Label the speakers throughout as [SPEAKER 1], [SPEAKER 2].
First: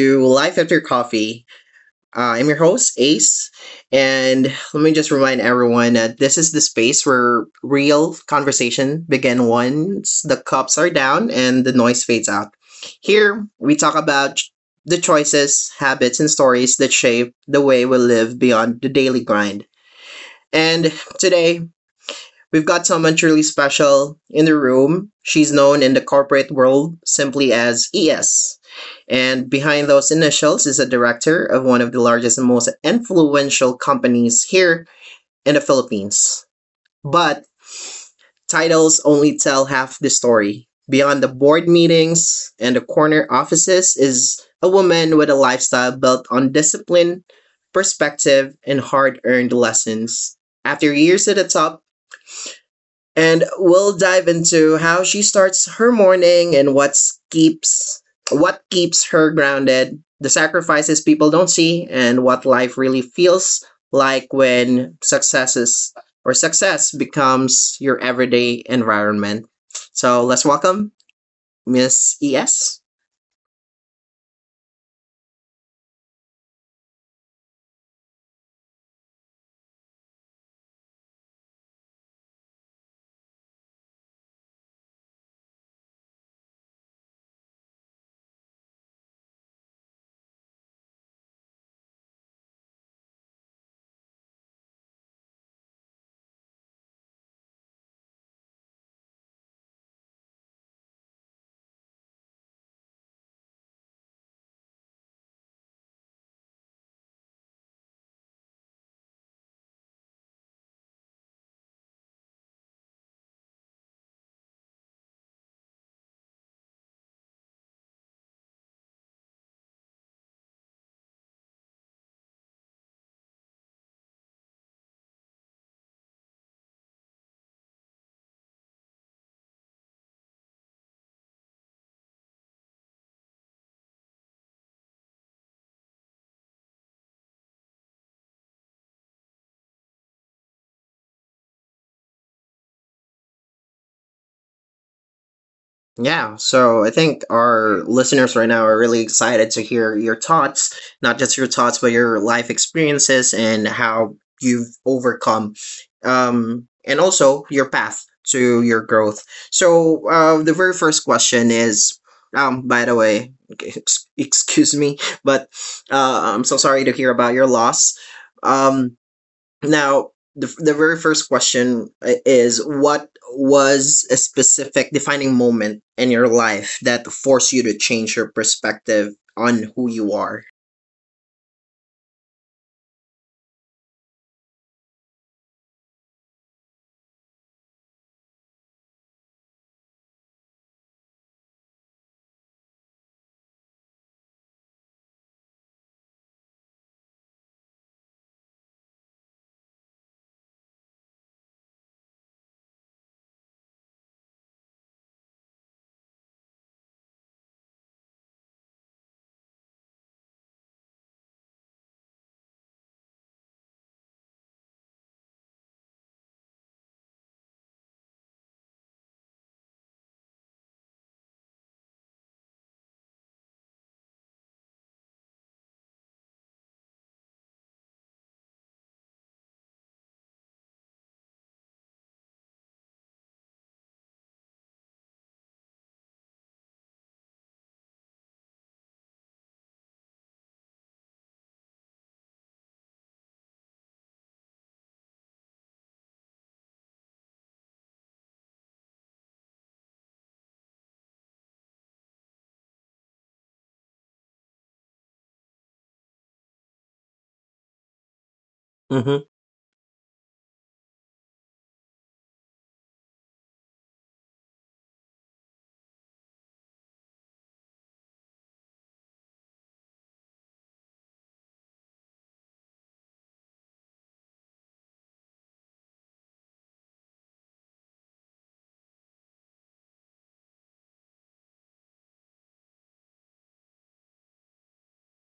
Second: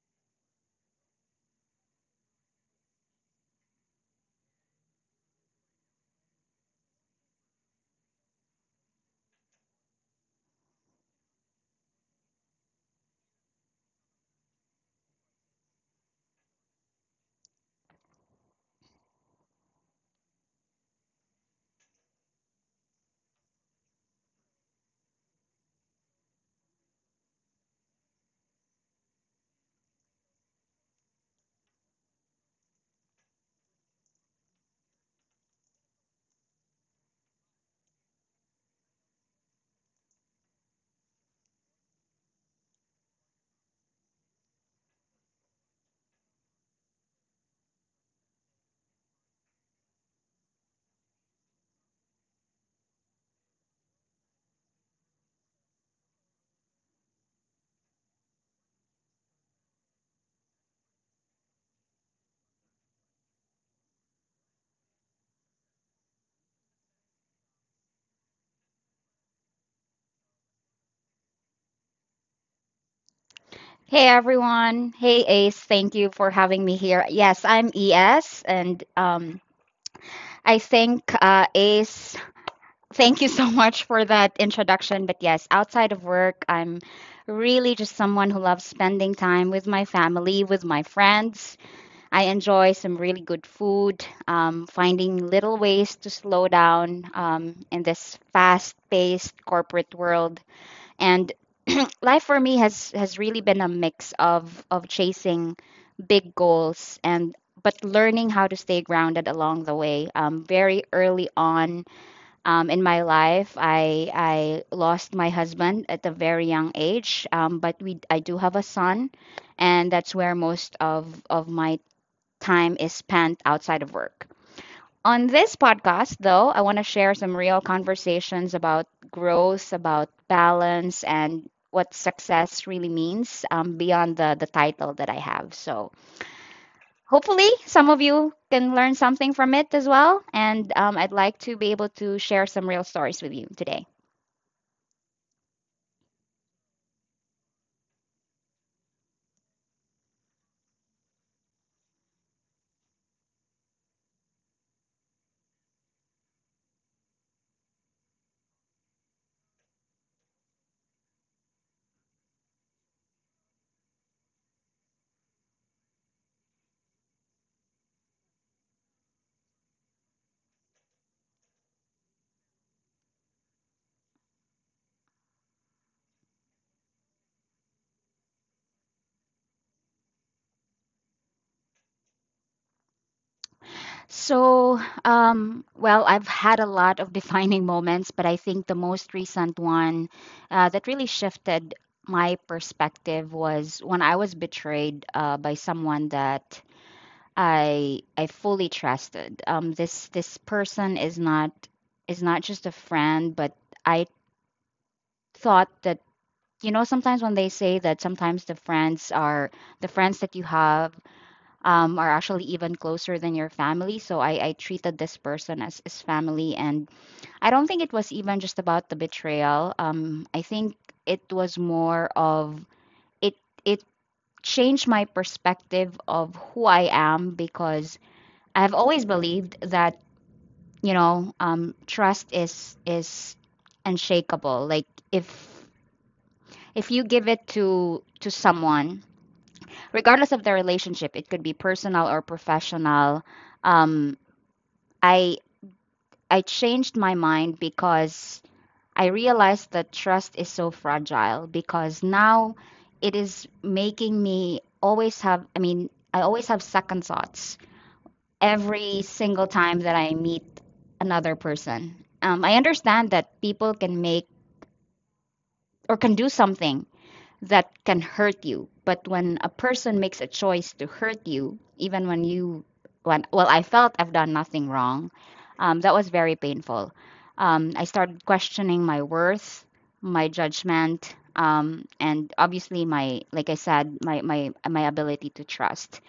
[SPEAKER 1] to Life After Coffee. I'm your host, Ace, and let me just remind everyone that this is the space where real conversation begin once the cups are down and the noise fades out. Here, we talk about the choices, habits, and stories that shape the way we live beyond the daily grind. And today, we've got someone truly special in the room. She's known in the corporate world simply as ES. And behind those initials is a director of one of the largest and most influential companies here in the Philippines. But titles only tell half the story. Beyond the board meetings and the corner offices is a woman with a lifestyle built on discipline, perspective, and hard earned lessons. After years at the top, and we'll dive into how she starts her morning and what keeps her grounded, the sacrifices people don't see, and what life really feels like when success becomes your everyday environment. So let's welcome Miss ES.
[SPEAKER 2] Hey everyone. Hey Ace, thank you for having me here. Yes, I'm ES and I think Ace, thank you so much for that introduction, but yes, outside of work, I'm really just someone who loves spending time with my family, with my friends. I enjoy some really good food, finding little ways to slow down in this fast-paced corporate world and life for me has really been a mix of chasing big goals and but learning how to stay grounded along the way. Very early on, in my life I lost my husband at a very young age. But we I do have a son, and that's where most of my time is spent outside of work. On this podcast though, I want to share some real conversations about growth, about balance, and what success really means, beyond the title that I have. So hopefully some of you can learn something from it as well, and I'd like to be able to share some real stories with you today.
[SPEAKER 1] Yeah, so I think our listeners right now are really excited to hear your thoughts, not just your thoughts, but your life experiences and how you've overcome, and also your path to your growth. So, the very first question is, by the way, excuse me, but I'm so sorry to hear about your loss. Um, now, the very first question is what was a specific defining moment in your life that forced you to change your perspective on who you are?
[SPEAKER 2] So, well, I've had a lot of defining moments, but I think the most recent one, that really shifted my perspective, was when I was betrayed by someone that I fully trusted. This person is not, is not just a friend, but I thought that, you know, sometimes when they say that sometimes the friends are the friends that you have, are actually even closer than your family. So I treated this person as family. And I don't think it was even just about the betrayal. I think it was more of it it changed my perspective of who I am, because I've always believed that, you know, trust is unshakable. Like if you give it to someone, regardless of the relationship, it could be personal or professional. um i I changed my mind because I realized that trust is so fragile, because now it is making me always have, I mean, I always have second thoughts every single time that
[SPEAKER 1] Mm-hmm.
[SPEAKER 2] I meet another person. I understand that people can make or can do something that can hurt you. But when a person makes a choice to hurt you, even when you, when, well, I felt I've done nothing wrong, that was very painful. I started questioning my worth, my judgment, and obviously my, like I said, my my ability to trust.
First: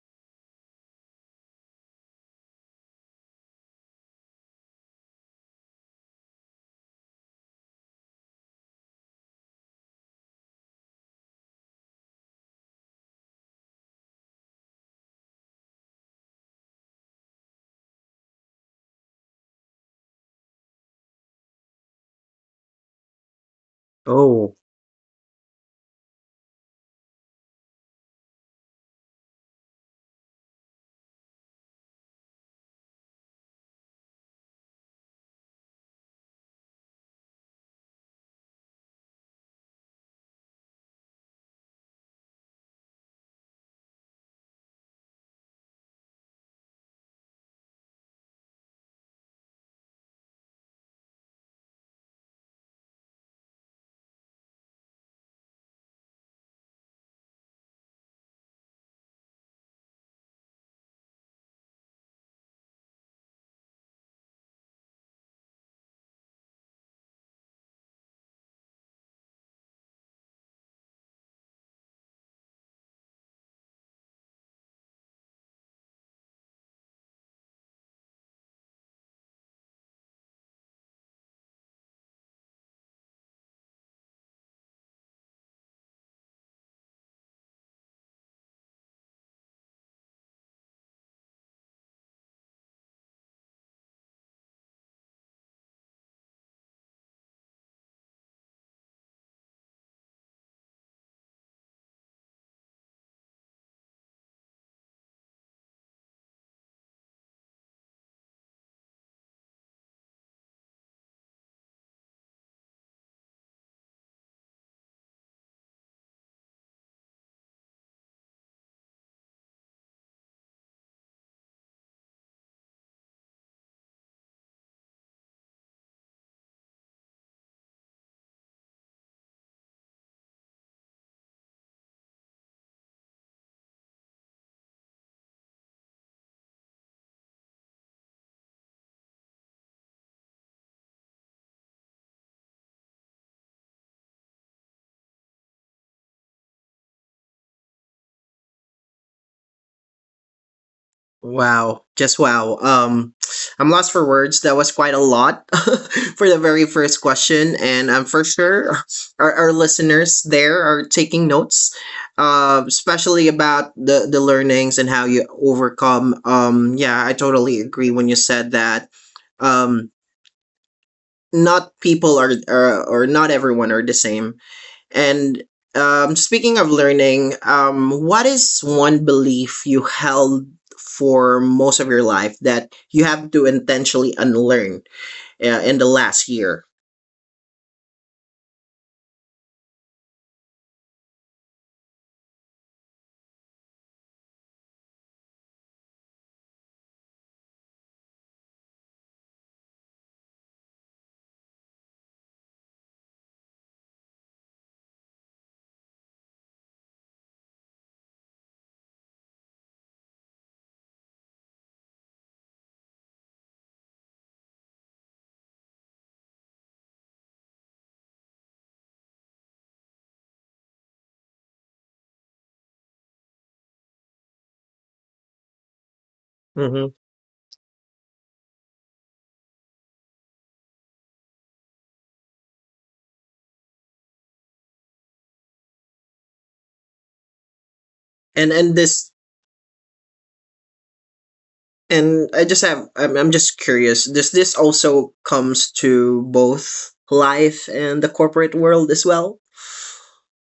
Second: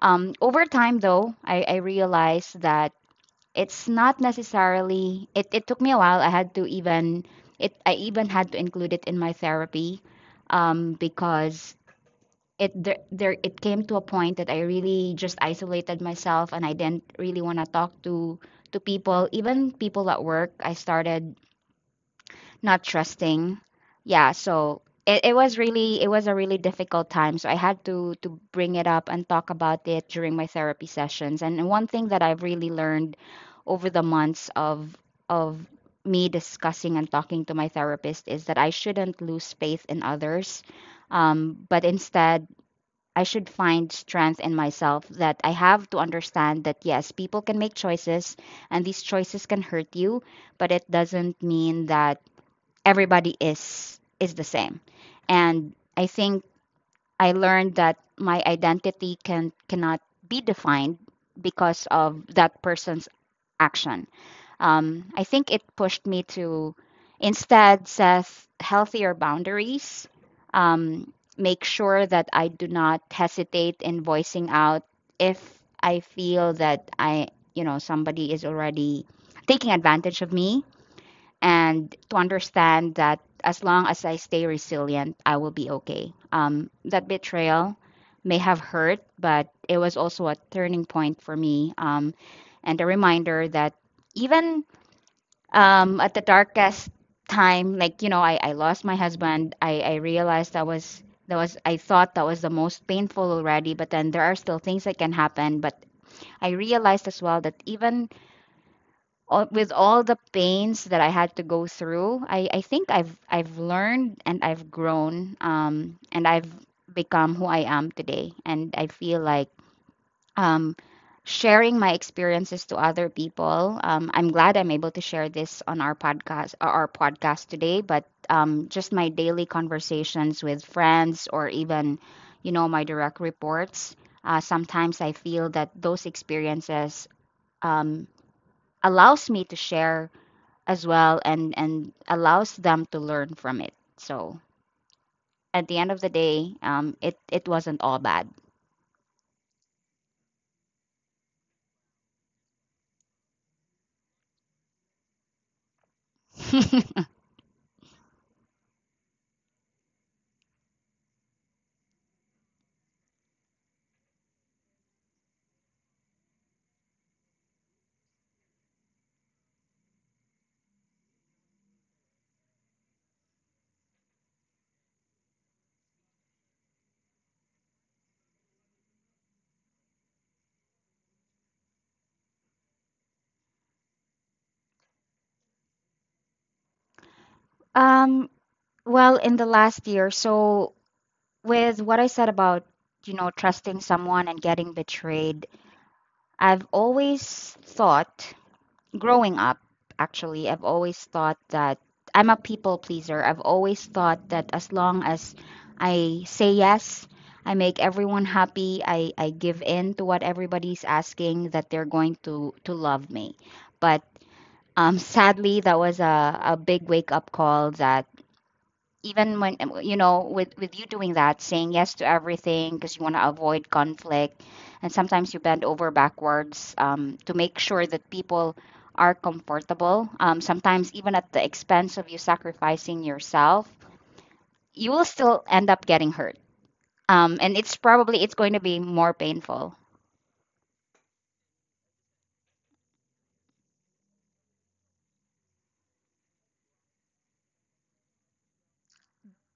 [SPEAKER 2] Over time, though, I realized that it's not necessarily it took me a while. I had to even it I even had to include it in my therapy, because it there it came to a point that I really just isolated myself, and I didn't really want to talk to people, even people at work. I started not trusting. Yeah,
[SPEAKER 1] Oh,
[SPEAKER 2] so it was really it was a really difficult time. So I had to bring it up and talk about it during my therapy sessions. And one thing that I've really learned over the months of of me discussing and talking to my therapist is that I shouldn't lose faith in others, but instead I should find strength in myself. That I have to understand that yes, people can make choices, and these choices can hurt you, but it doesn't mean that everybody is the same. And I think I learned that my identity cannot be defined because of that person's action. I think it pushed me to instead set healthier boundaries, um, make sure that I do not hesitate in voicing out if I feel that I, you know, somebody is already taking advantage of me, and to understand that as long as I stay resilient, I will be okay. That betrayal may have hurt, but it was also a turning point for me, and a reminder that even, at the darkest time, like, you know, I lost my husband, I realized that was. That was, I thought that was the most painful already, but then there are still things that can happen. But I realized as well that even all, with all the pains that I had to go through, I think I've learned and I've grown, and I've become who I am today. And I feel like, um, sharing my experiences to other people. I'm glad I'm able to share this on our podcast, our podcast today. But just my daily conversations with friends or even, you know, my direct reports. Sometimes I feel that those experiences, um, allows me to share as well, and allows them to learn from it. So at the end of the day, it wasn't all bad.
[SPEAKER 1] wow, just wow. I'm lost for words. That was quite a lot for the very first question, and I'm for sure our listeners there are taking notes, especially about the learnings and how you overcome. Yeah, I totally agree when you said that. Um, not people are or not everyone are the same and speaking of learning, what is one belief you held for most of your life that you have to intentionally unlearn in the last year?
[SPEAKER 2] um well, in the last year, so with what I said about, you know, trusting someone and getting betrayed, I've always thought, growing up, actually, I've always thought that I'm a people pleaser. I've always thought that as long as I say yes, I make everyone happy, I give in to what everybody's asking, that they're going to love me. But sadly, that was a big wake up call. That even when, you know, with you doing that, saying yes to everything because you want to avoid conflict, and sometimes you bend over backwards to make sure that people are comfortable, sometimes even at the expense of you sacrificing yourself, you will still end up getting hurt. And
[SPEAKER 1] And
[SPEAKER 2] it's
[SPEAKER 1] and this
[SPEAKER 2] probably it's going to be more painful.
[SPEAKER 1] and I just have I'm just curious. Does this also comes to both life and the corporate world as well?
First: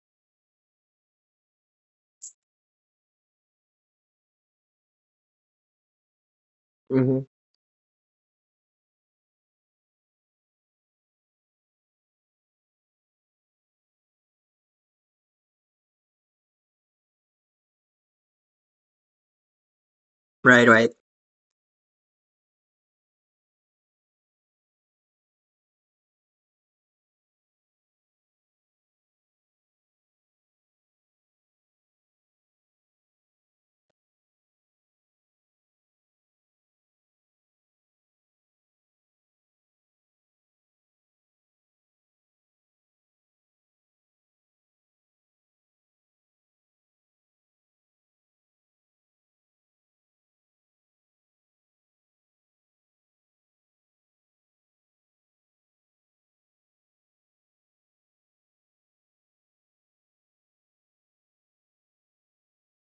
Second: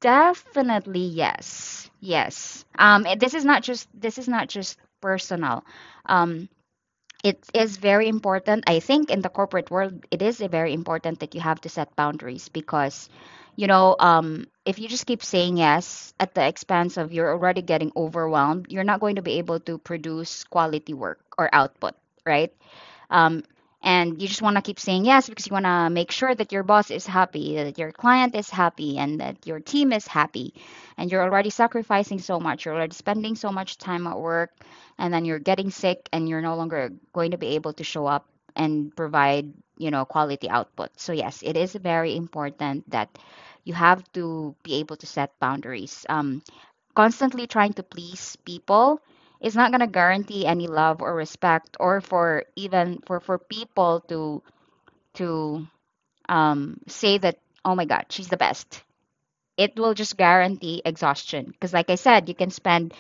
[SPEAKER 2] Definitely, yes, yes. And this is not just, this is not just personal, um,
[SPEAKER 1] Mm-hmm.
[SPEAKER 2] it is very important. I think in the corporate world, it is very important that you have to set boundaries, because, you know, if you just keep saying yes at the expense of you're already getting overwhelmed, you're not going to be able to produce
[SPEAKER 1] Right,
[SPEAKER 2] quality
[SPEAKER 1] right.
[SPEAKER 2] work or output. Right. um, and you just want to keep saying yes because you want to make sure that your boss is happy, that your client is happy, and that your team is happy. And you're already sacrificing so much. You're already spending so much time at work, and then you're getting sick, and you're no longer going to be able to show up and provide, you know, quality output. So yes, it is very important that you have to be able to set boundaries. Constantly trying to please people is not going to guarantee any love or respect, or for even for people to to say that, oh my god, she's the best. It will just guarantee exhaustion, because like I said, you can spend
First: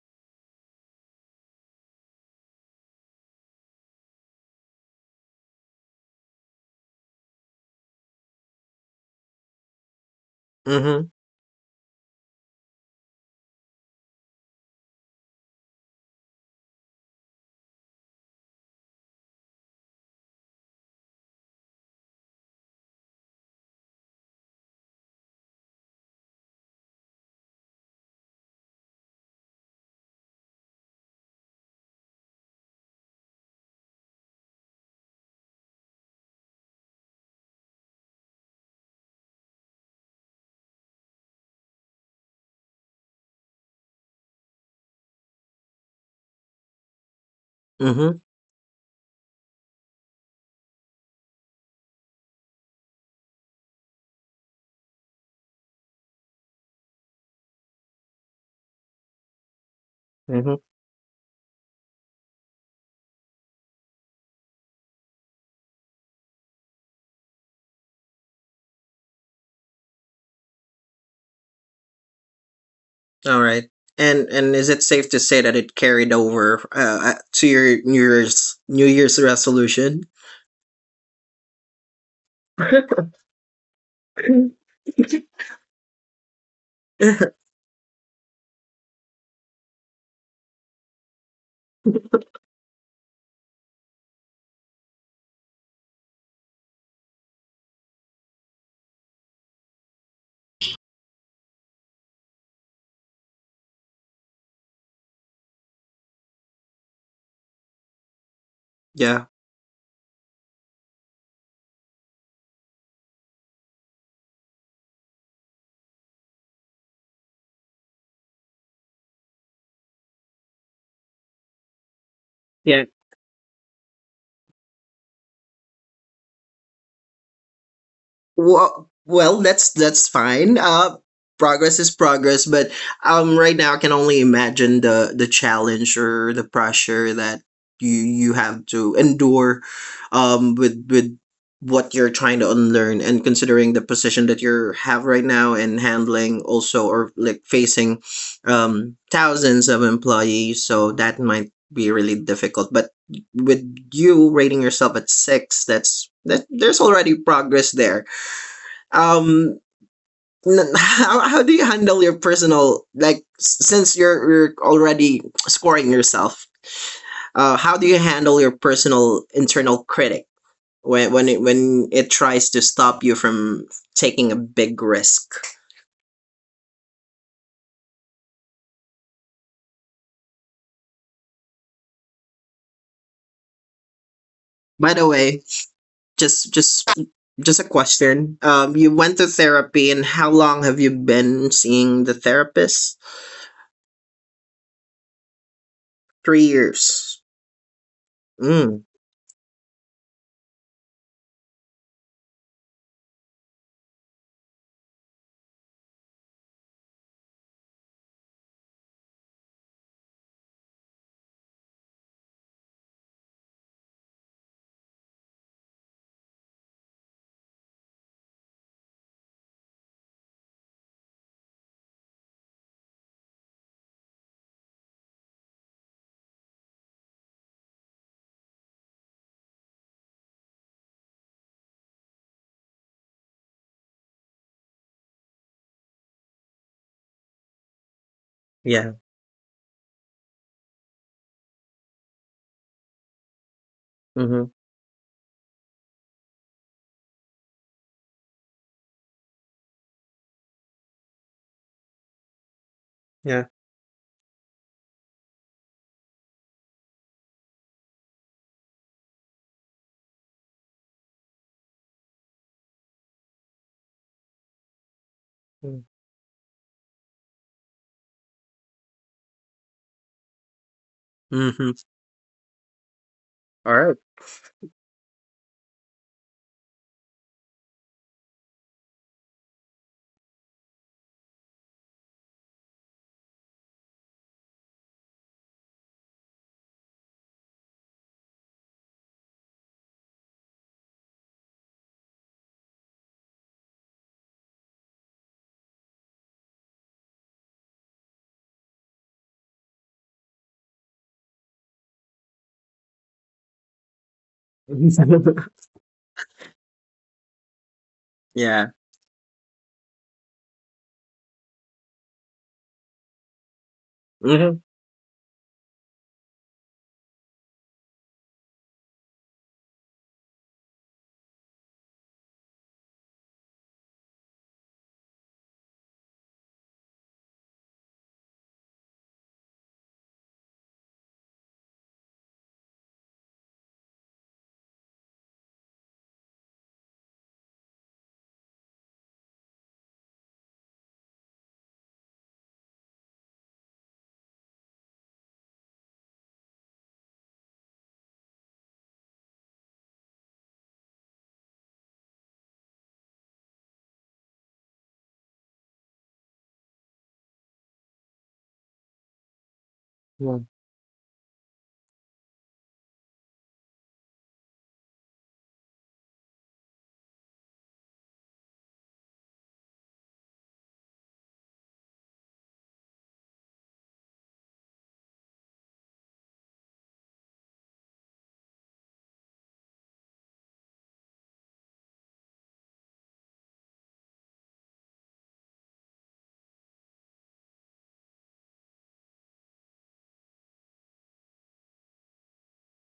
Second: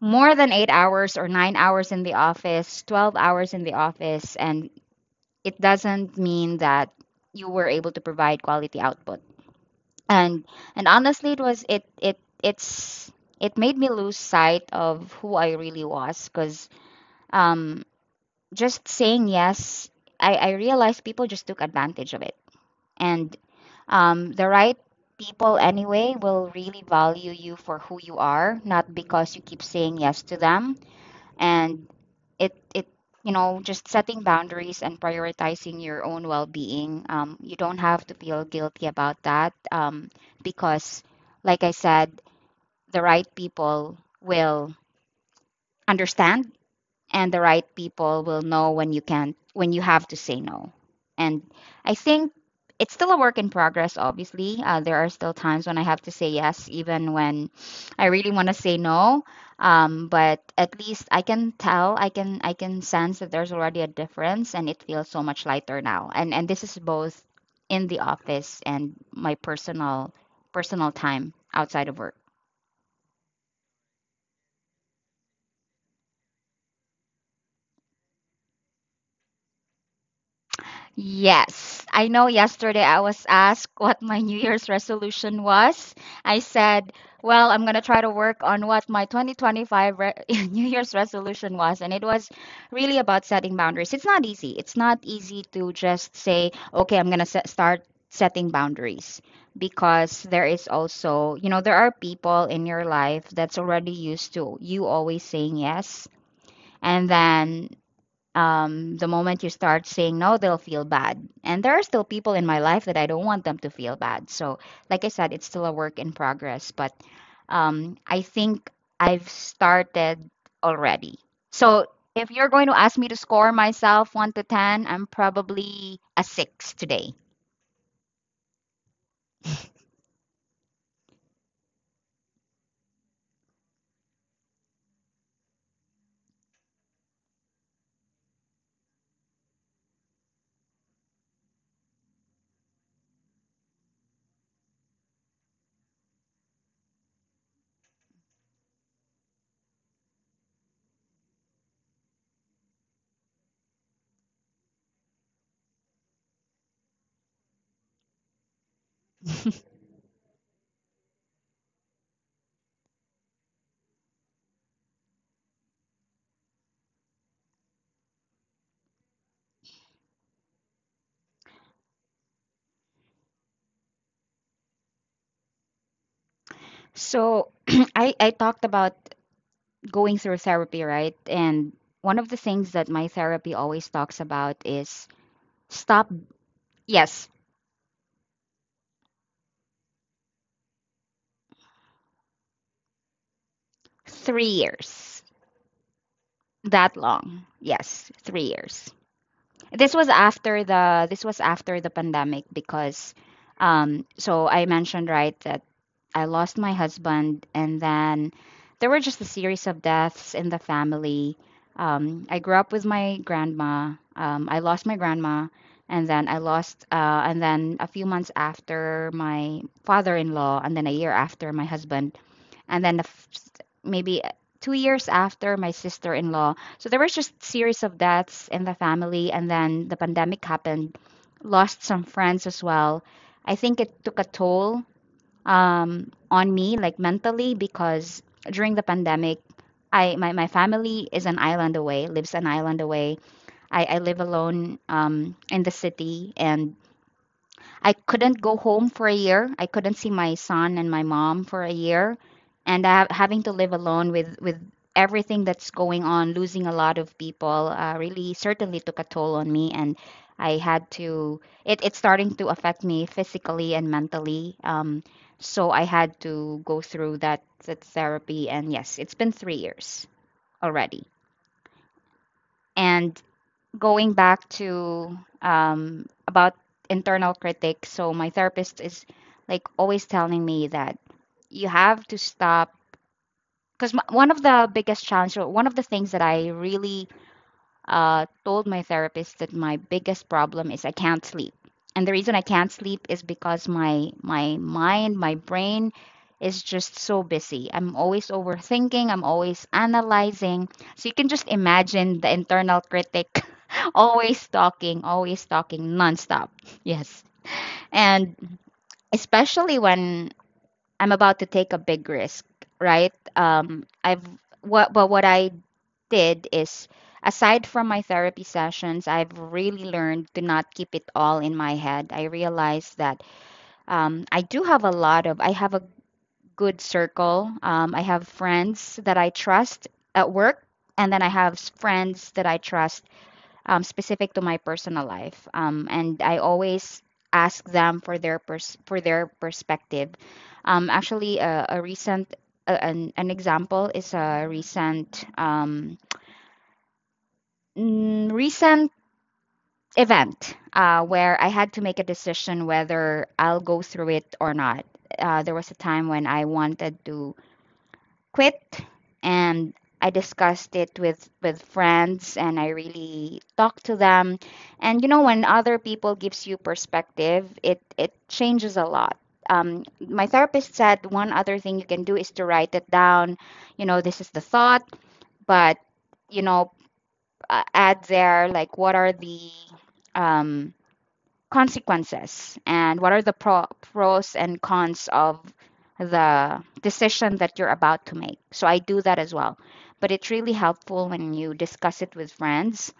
[SPEAKER 2] more than 8 hours or 9 hours in the office, 12 hours in the office, and it doesn't mean that you were able to provide quality output. and and
[SPEAKER 1] Mm-hmm.
[SPEAKER 2] honestly, it was it's, it made me lose sight of who I really was, because, um just saying yes, I realized people just took advantage of it. And the right people anyway will really value you for who you are, not because you keep saying yes to them. And it, you know, just setting boundaries and prioritizing your own well-being, you don't have to feel guilty about that, because, like I said, the right people will understand, and the right
[SPEAKER 1] Mm-hmm.
[SPEAKER 2] people will know when you can, when you have to say no. And I think it's still a work in progress, obviously. There are still times when I have to say yes even when I really want to say no, but at least I can tell, I can I can sense that there's already a difference, and it feels so much lighter now. And this is both in the office and my personal time outside of work.
[SPEAKER 1] All right. And is it safe to say that it carried over to your New Year's resolution?
[SPEAKER 2] Yes, I know yesterday I was asked what my New Year's resolution was. I said, well, I'm going to try to work on what my 2025 re New Year's resolution was. And it was really about setting boundaries. It's not easy. It's not easy to just say, okay, I'm going to start setting boundaries, because there is also, you know, there are people in your life that's already used to you always saying yes. And then, the
[SPEAKER 1] Yeah.
[SPEAKER 2] moment you start saying no, they'll feel bad. And there are still people in my life that I don't want them to feel bad. So, like I said, it's still a work in progress, but, I think I've started already. So, if you're going to ask me to score myself 1 to 10, I'm probably a 6 today.
[SPEAKER 1] Well, well, that's fine. Progress is progress, but right now I can only imagine the challenge or the pressure that you have to endure, with what you're trying to unlearn and considering the position that you have right now and handling also or like facing thousands of employees, so that might be really difficult, but with you rating yourself at six, that's that there's already progress there. Um, how do you handle your personal like since you're already scoring yourself, how do you handle your personal internal critic when when it tries to stop you from taking a big risk?
[SPEAKER 2] So, I talked about going through therapy, right? And one of the things that my therapy always talks about is
[SPEAKER 1] By the way,
[SPEAKER 2] stop,
[SPEAKER 1] just
[SPEAKER 2] yes,
[SPEAKER 1] just just a question, um, you went to therapy and how long have you been seeing the therapist?
[SPEAKER 2] 3 years.
[SPEAKER 1] 3
[SPEAKER 2] That long.
[SPEAKER 1] years.
[SPEAKER 2] Yes, 3 years.
[SPEAKER 1] Mm.
[SPEAKER 2] This was after the this was after the pandemic. Because I mentioned, right, that I lost my husband, and then there were just a series of deaths in the family. I grew up with my grandma. I lost my grandma, and then I lost and then a few months after my father-in-law, and then a year after my husband, and then the f- maybe 2 years after my sister-in-law. So there was just series of deaths in the family, and then the pandemic happened, lost some friends as well. I think it took a toll on me, like, mentally, because during the
[SPEAKER 1] Yeah.
[SPEAKER 2] pandemic my family is an island away lives an island away. I live alone,
[SPEAKER 1] Mhm.
[SPEAKER 2] in the city, and I couldn't go home for a year. I couldn't see my son and my mom for a year, and I, having to live
[SPEAKER 1] Yeah.
[SPEAKER 2] alone with everything that's going on, losing a lot of people, really certainly took a toll on me. And I had to. It's starting to affect me physically and mentally. So I
[SPEAKER 1] Mm-hmm.
[SPEAKER 2] had to go through that therapy, and yes, it's been 3 years already.
[SPEAKER 1] Mm-hmm.
[SPEAKER 2] And
[SPEAKER 1] All
[SPEAKER 2] going
[SPEAKER 1] right.
[SPEAKER 2] back to, about internal critic, so my therapist is, like, always telling me that you have to stop, because one of the biggest challenges, or one of the things that I really, told my therapist, that my biggest problem is I can't sleep. And the reason I can't sleep is because my brain is just so busy. I'm always overthinking, I'm always analyzing. So you can just imagine the internal critic always talking nonstop. Yes. And
[SPEAKER 1] Yeah.
[SPEAKER 2] especially when I'm about to take a big risk, right? I've
[SPEAKER 1] Mhm.
[SPEAKER 2] what but what I did is, aside from my therapy sessions, I've really learned to not keep it all in my head. I realized that, I do have a lot of, I have a good circle. I have friends that I trust at work, and then I have friends that I trust, specific to my personal life. And I always ask them for their for their perspective. Actually, a recent an example is a recent, recent event, where I had to make a decision whether I'll go through it or not. There was a time when I wanted to quit, and I
[SPEAKER 1] Mm.
[SPEAKER 2] discussed it with friends, and I really talked to them. And, you know, when other people gives you perspective, it changes a lot. My therapist said one other thing you can do is to write it down. You know, this is the thought, but, you know, add there, like, what are the, um, consequences, and what are the pros and cons of the decision that you're about to make. So I do that as well. But it's really helpful when you discuss it with friends,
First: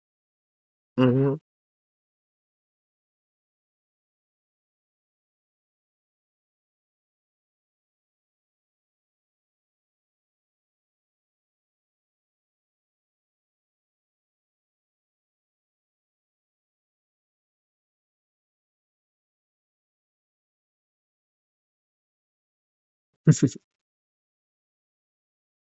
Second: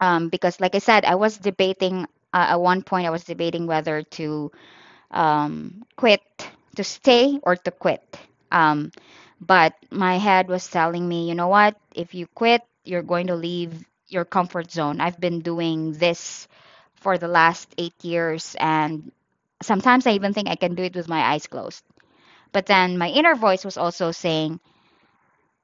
[SPEAKER 2] because, like I said, I was
[SPEAKER 1] Mhm.
[SPEAKER 2] debating, at one point, I was debating whether to, quit, to stay or to quit. Um, but my head was telling me, you know what? If you quit, you're going to leave your comfort zone. I've been doing this for the last 8 years, and sometimes I even think I can do it with my eyes closed. But then my inner voice was also saying,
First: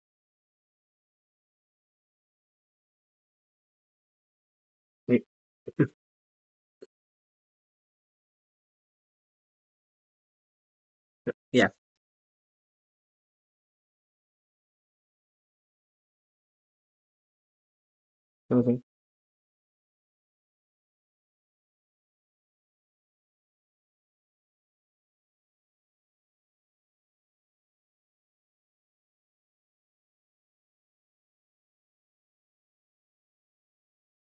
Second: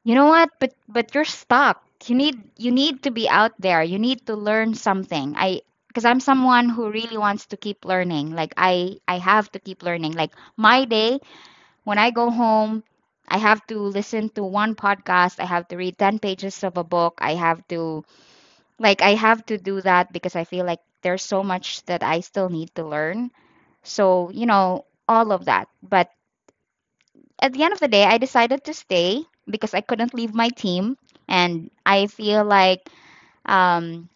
[SPEAKER 2] you know what? But you're stuck. You need to be out there. You need to learn something. I, because I'm someone who really wants to keep learning. Like, I have to keep learning. Like, my day,
[SPEAKER 1] Yeah.
[SPEAKER 2] when I go home, I have to listen to one podcast. I have to read 10 pages of a book. I have to,
[SPEAKER 1] Mhm.
[SPEAKER 2] like, I have to do that because I feel like there's so much that I still need to learn. So, you know, all of that. But at the end of the day, I decided to stay because I couldn't leave my team, and I feel like, um,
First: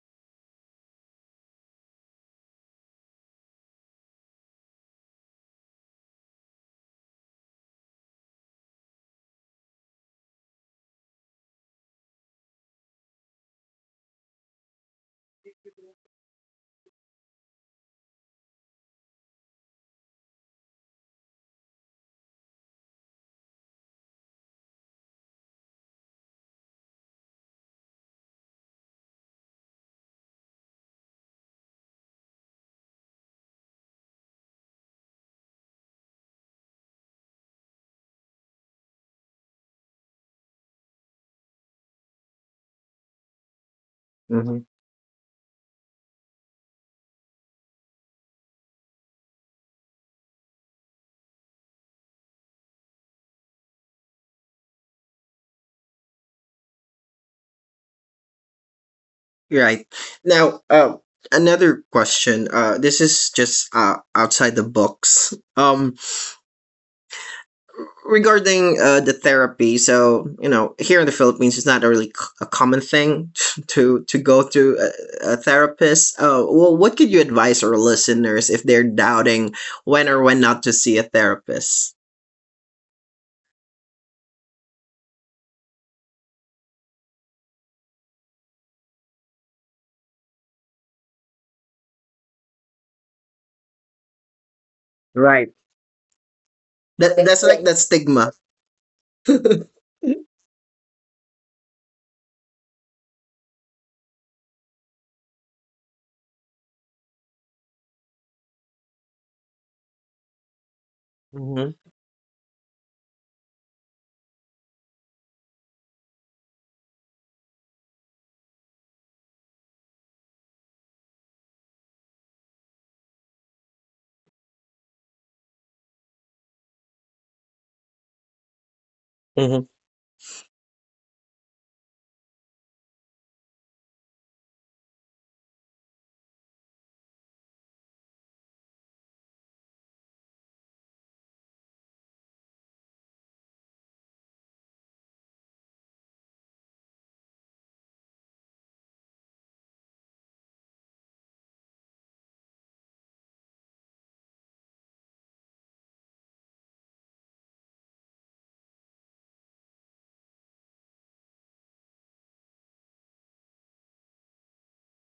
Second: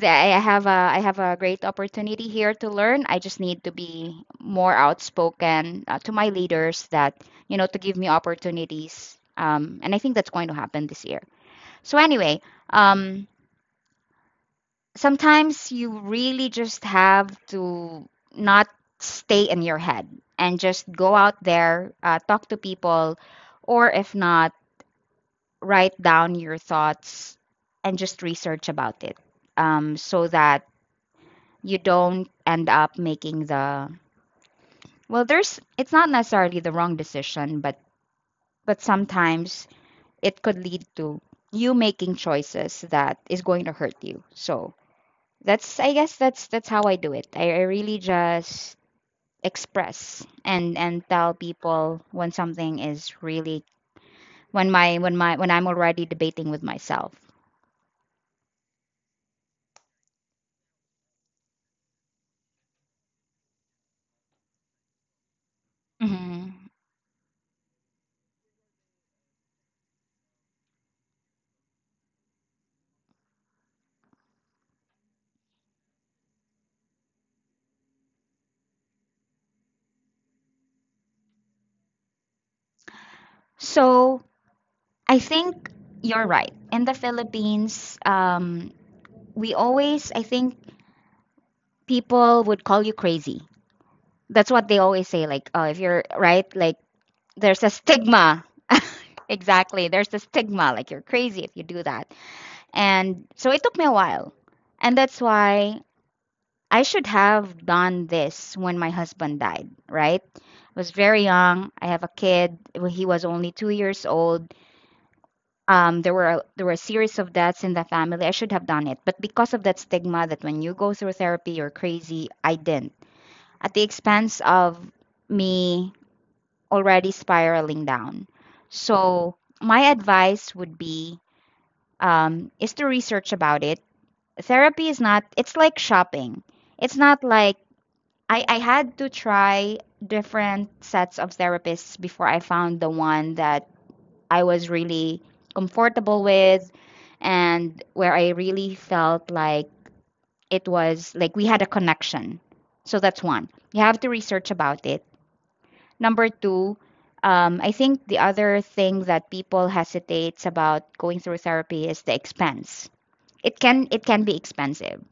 [SPEAKER 2] that I have a great opportunity here to learn. I just need to be more outspoken, to my leaders, that, you know, to give me opportunities, and I think that's going to happen this year. So anyway, um, sometimes you really just have to not stay in your head, and just go out there, talk to people, or if not, write down your thoughts and just research about it, so that you don't end up making the, well, there's it's not necessarily the wrong decision, but sometimes it could lead to you making choices that is going to hurt you.
[SPEAKER 1] Mhm.
[SPEAKER 2] So that's, I guess, that's how I do it. I really just express and tell people when something is really, when I'm already debating with myself.
[SPEAKER 1] You're right. Now, another question. This is just outside the books.
[SPEAKER 2] hmm
[SPEAKER 1] Regarding the therapy. So, you know, here in the Philippines, it's not really a common thing to go to a therapist. Well, what could you advise our listeners if they're doubting when or when not to see a therapist?
[SPEAKER 2] so I think you're right. In the Philippines, we always, I think, people would call you crazy. That's what they always say.
[SPEAKER 1] Right.
[SPEAKER 2] Like, oh, if you're right, like,
[SPEAKER 1] That that's like
[SPEAKER 2] there's a
[SPEAKER 1] that stigma.
[SPEAKER 2] stigma.
[SPEAKER 1] Hmm.
[SPEAKER 2] Exactly. There's the stigma, like, you're crazy if you do that. And so it took me a while. And that's why I should have done this when my husband died, right? I was very young. I have a kid. He was only 2 years old. um, there were there were a series of deaths in the family. I should have done it, but because of that stigma that when you go through therapy you're crazy, I didn't. At the expense of me already spiraling down. So
[SPEAKER 1] Hmm.
[SPEAKER 2] my advice would be, is to research about it. Therapy is not, it's like shopping. It's not like, I had to try different sets of therapists before I found the one that I was really comfortable with, and where I really felt like it was like we had a connection. So that's one. You have to research about it. Number two, I think the other thing that people hesitates about going through therapy is the expense. It can be expensive.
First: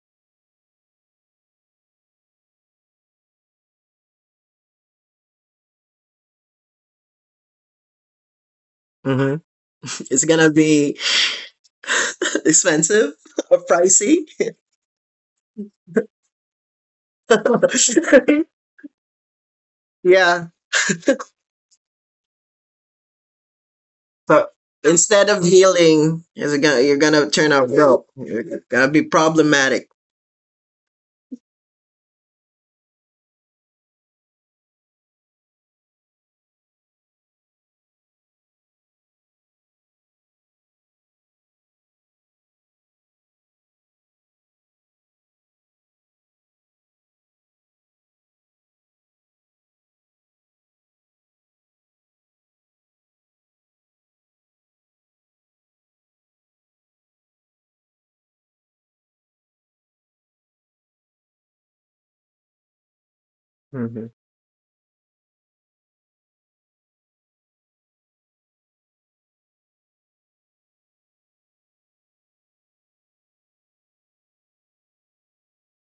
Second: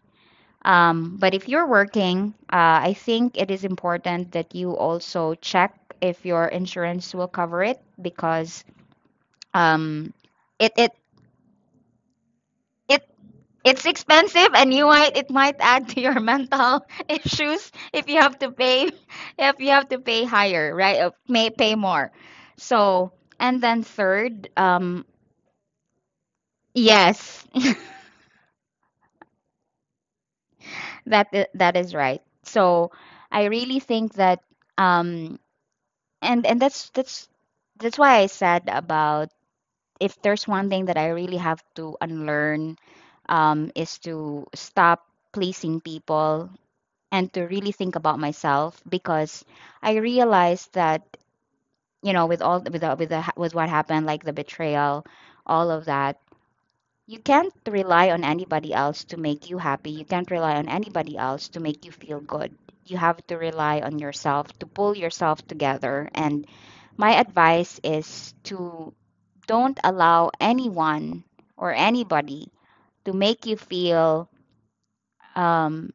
[SPEAKER 2] But if you're working, I think it is important that you also check if your insurance will cover it, because
[SPEAKER 1] Hmm.
[SPEAKER 2] um,
[SPEAKER 1] It's gonna
[SPEAKER 2] it it
[SPEAKER 1] be
[SPEAKER 2] it
[SPEAKER 1] expensive or
[SPEAKER 2] It's
[SPEAKER 1] pricey.
[SPEAKER 2] expensive, and you might it might add to your mental issues if you have to pay, if you have to pay
[SPEAKER 1] Yeah,
[SPEAKER 2] higher, right? May pay more. So, and then third.
[SPEAKER 1] but instead of healing, is gonna you're gonna
[SPEAKER 2] Yes,
[SPEAKER 1] turn out broke. You're gonna be problematic.
[SPEAKER 2] that is right. So, I really think that, um and that's why I said, about, if there's one thing that I really have to unlearn, is to stop pleasing people, and to really think about myself, because I realized that, you know, with all with the, with the, with what happened, like the betrayal, all of that, you can't rely on anybody else to make you happy. You can't rely on anybody else to make you feel good. You have to rely on
[SPEAKER 1] Hmm.
[SPEAKER 2] yourself to pull yourself together, and my advice is to, don't allow anyone or anybody to make you feel, um,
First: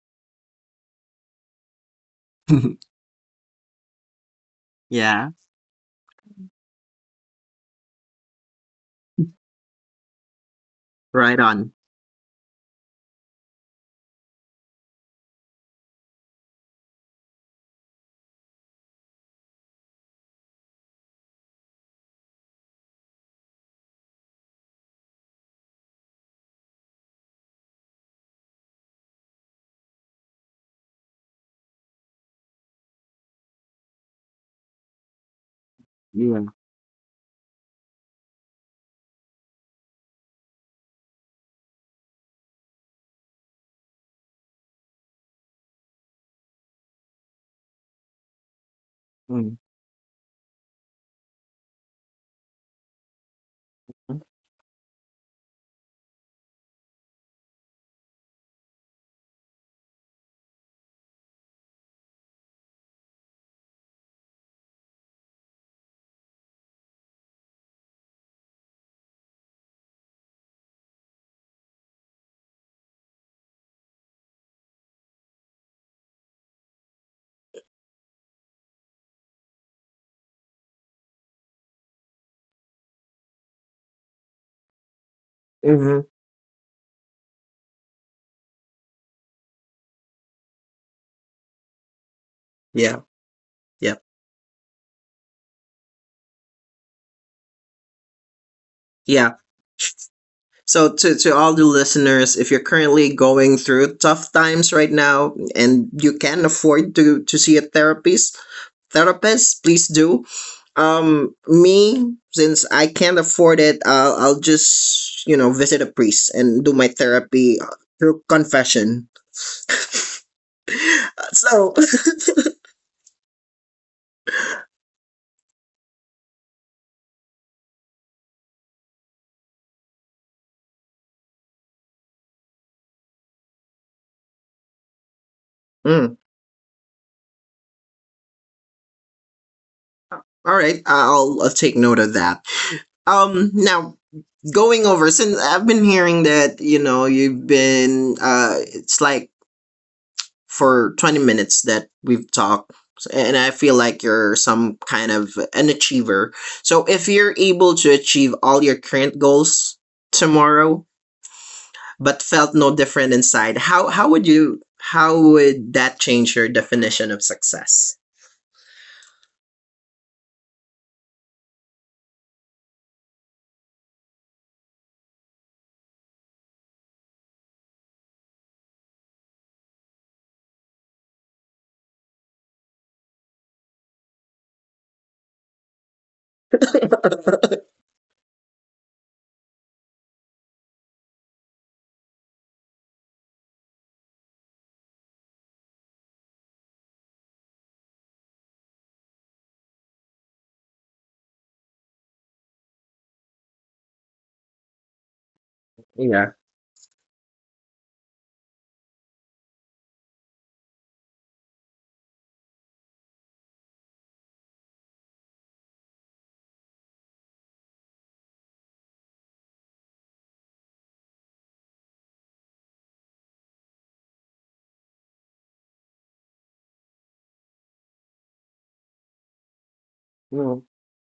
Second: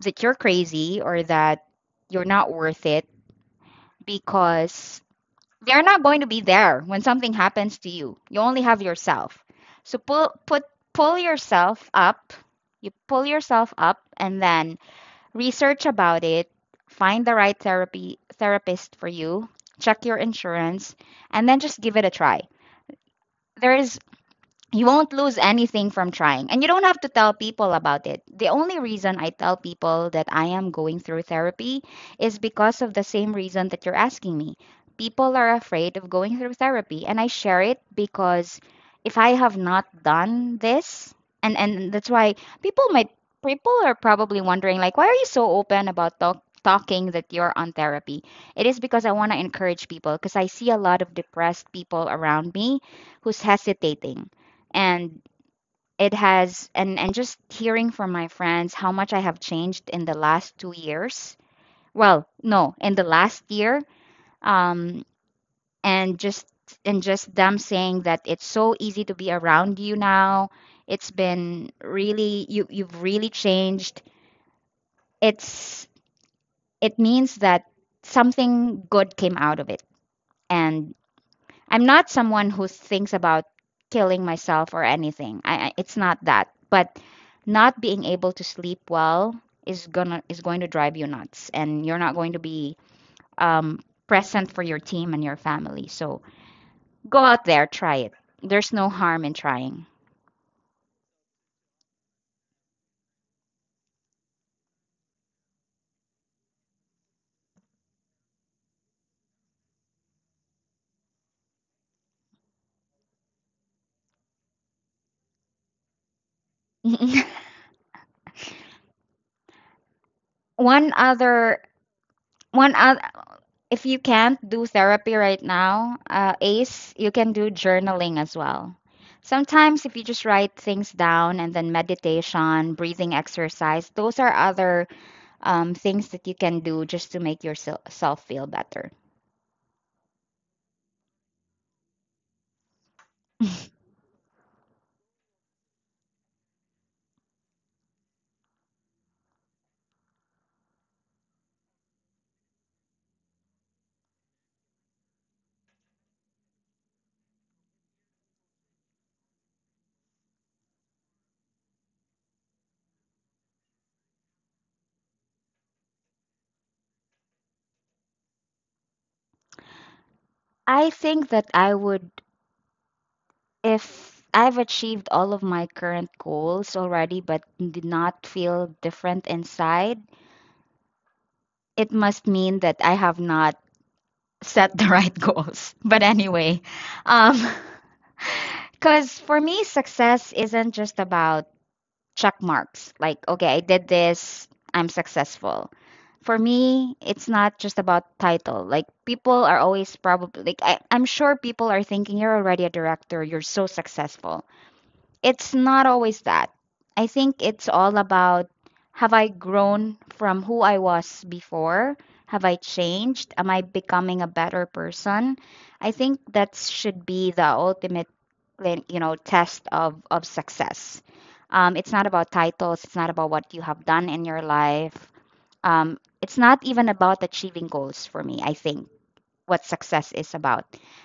[SPEAKER 2] that you're crazy, or that you're not worth it, because they're not going to be there when something happens to you. You only have yourself. So pull
[SPEAKER 1] Right on.
[SPEAKER 2] yourself up. You pull yourself up, and then research about it, find the right therapy therapist for you, check your insurance, and then just give it a try. There is, you won't lose anything from trying. And you don't have to tell people about it. The only reason I tell people that I am going through therapy is because of the same reason that you're asking me. People are afraid of
[SPEAKER 1] Yeah.
[SPEAKER 2] going through therapy. And I share it, because if I have not done this, and that's why people might, people are probably wondering, like, why are you so open about talking that you're on therapy? It is because I want to
[SPEAKER 1] Mm-hmm.
[SPEAKER 2] encourage people, because I see a lot of depressed people around me who's hesitating. And it has and and just hearing from my friends how much I have changed in the last 2 years. Well, no, in the last year, um, and just and just them saying that it's so easy to be around you now. It's been really, you, you've really changed. It's, it means that something good came out of it. And I'm not someone who thinks about killing myself or anything. I,
[SPEAKER 1] Mm-hmm.
[SPEAKER 2] it's not that. But not being able to sleep well is going to drive you nuts, and you're not going to be,
[SPEAKER 1] Yeah.
[SPEAKER 2] um,
[SPEAKER 1] Yeah.
[SPEAKER 2] present for your team and your family. So go out there, try it. There's no
[SPEAKER 1] Yeah.
[SPEAKER 2] harm in trying.
[SPEAKER 1] So to all the listeners, if you're currently going through tough times right now and you can afford to see a therapist, therapist, please do. Me, since I can't afford it, I'll just you know visit a priest and do my therapy through confession.
[SPEAKER 2] one other
[SPEAKER 1] So,
[SPEAKER 2] one oth- If you can't do therapy right now, ACE, you can do journaling as well. Sometimes, if you just write things down, and then meditation, breathing exercise, those are other things that
[SPEAKER 1] mm,
[SPEAKER 2] you can do just to make yourself feel better.
[SPEAKER 1] all right, I'll take note of that. Now, going over, since I've been hearing that, you know, you've been it's like for 20 minutes that we've talked and I feel like you're some kind of an achiever. So if you're able to achieve all your current goals tomorrow but felt no different inside, how would you, how would that change your definition of success?
[SPEAKER 2] I think that I would, if I've achieved all of my current goals already but did not feel different inside, it must mean that I have not set the right goals. But anyway, um,
[SPEAKER 1] Hahaha.
[SPEAKER 2] because for me, success isn't just about check marks. Like, okay, I did this, I'm successful. For me, it's not just about title. Like, people are always probably, like, I'm sure people are thinking you're already a director, you're so successful. It's not always that. I think it's all about, have I grown from who I was before? Have I changed? Am I becoming a better person? I think that should be the ultimate, when you know test of success. It's not about titles, it's not about what you have done in your life. It's not even about achieving goals. For me, I think what success is
[SPEAKER 1] Hmm.
[SPEAKER 2] about,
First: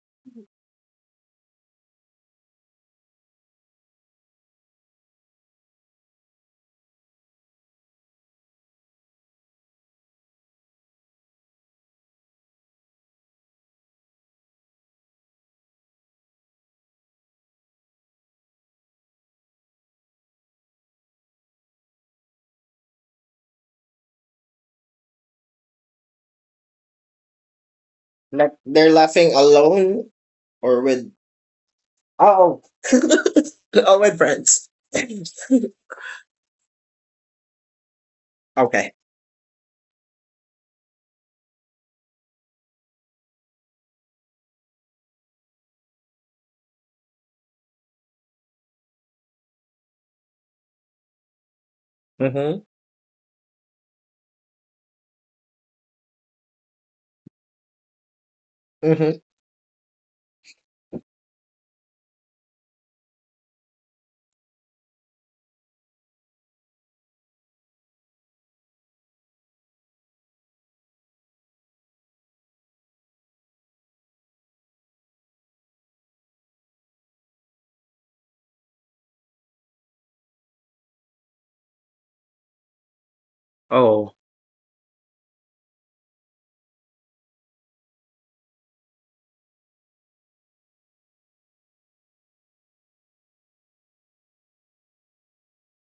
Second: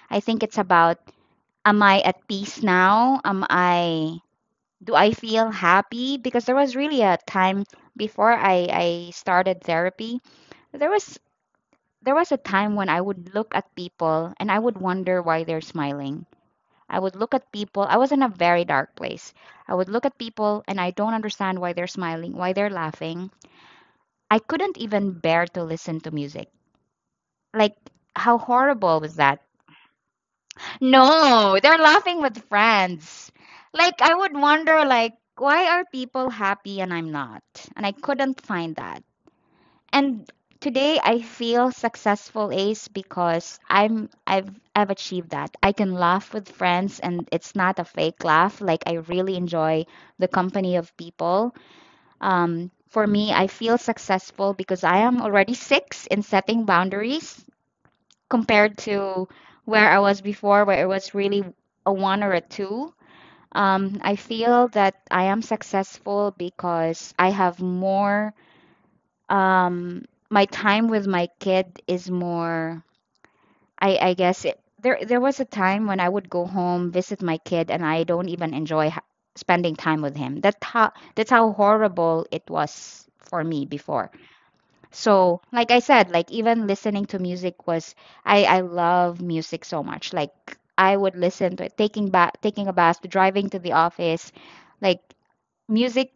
[SPEAKER 2] I think it's about, am I at peace now? Am I, do I feel happy? Because there was really a time before I started therapy, there was, there was a time when I would look at people and I would wonder why they're smiling. I would look at people. I was in a very dark place. I would look at people and I don't understand why they're smiling, why they're laughing. I couldn't even bear to listen to music. Like, how
[SPEAKER 1] Like they're
[SPEAKER 2] horrible was
[SPEAKER 1] laughing
[SPEAKER 2] that?
[SPEAKER 1] alone or with
[SPEAKER 2] No, they're laughing with
[SPEAKER 1] oh
[SPEAKER 2] friends.
[SPEAKER 1] all
[SPEAKER 2] Like,
[SPEAKER 1] with
[SPEAKER 2] I would
[SPEAKER 1] friends.
[SPEAKER 2] wonder, like, why are people happy and I'm not? And I couldn't find
[SPEAKER 1] Okay.
[SPEAKER 2] that. And today I feel successful, Ace, because I've I've achieved that. I can laugh with friends and it's not a fake laugh. Like, I really enjoy the company of people.
[SPEAKER 1] Mhm.
[SPEAKER 2] For me, I feel successful because I am already six in setting boundaries compared
[SPEAKER 1] Mhm.
[SPEAKER 2] to where I was before, where it was really a one or a two. I feel that I am successful because I have more, um my time with my kid is more, I guess there was a time when I would go home, visit my kid, and I don't even enjoy spending time with him. That how, that's how horrible it was for me before.
[SPEAKER 1] Oh,
[SPEAKER 2] So like I said, like even listening to music was, I love music so much. Like, I would listen to it taking a bath, driving to the office. Like, music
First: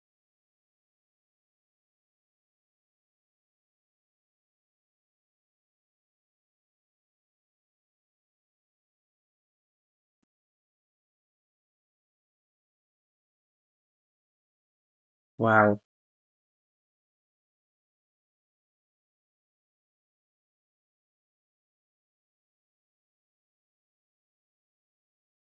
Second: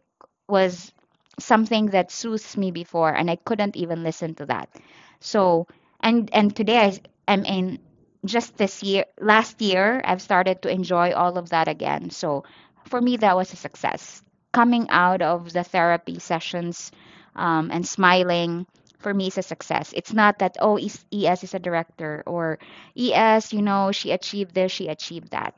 [SPEAKER 2] was something that soothes me before, and I couldn't even listen to that. So and today I s- I in just this year, last year, I've started to enjoy all of that again. So for me, that was a success. Coming out of the
[SPEAKER 1] wow.
[SPEAKER 2] therapy sessions and smiling, for me, is a success. It's not that, oh, ES is a director, or ES, you know, she achieved this, she achieved that.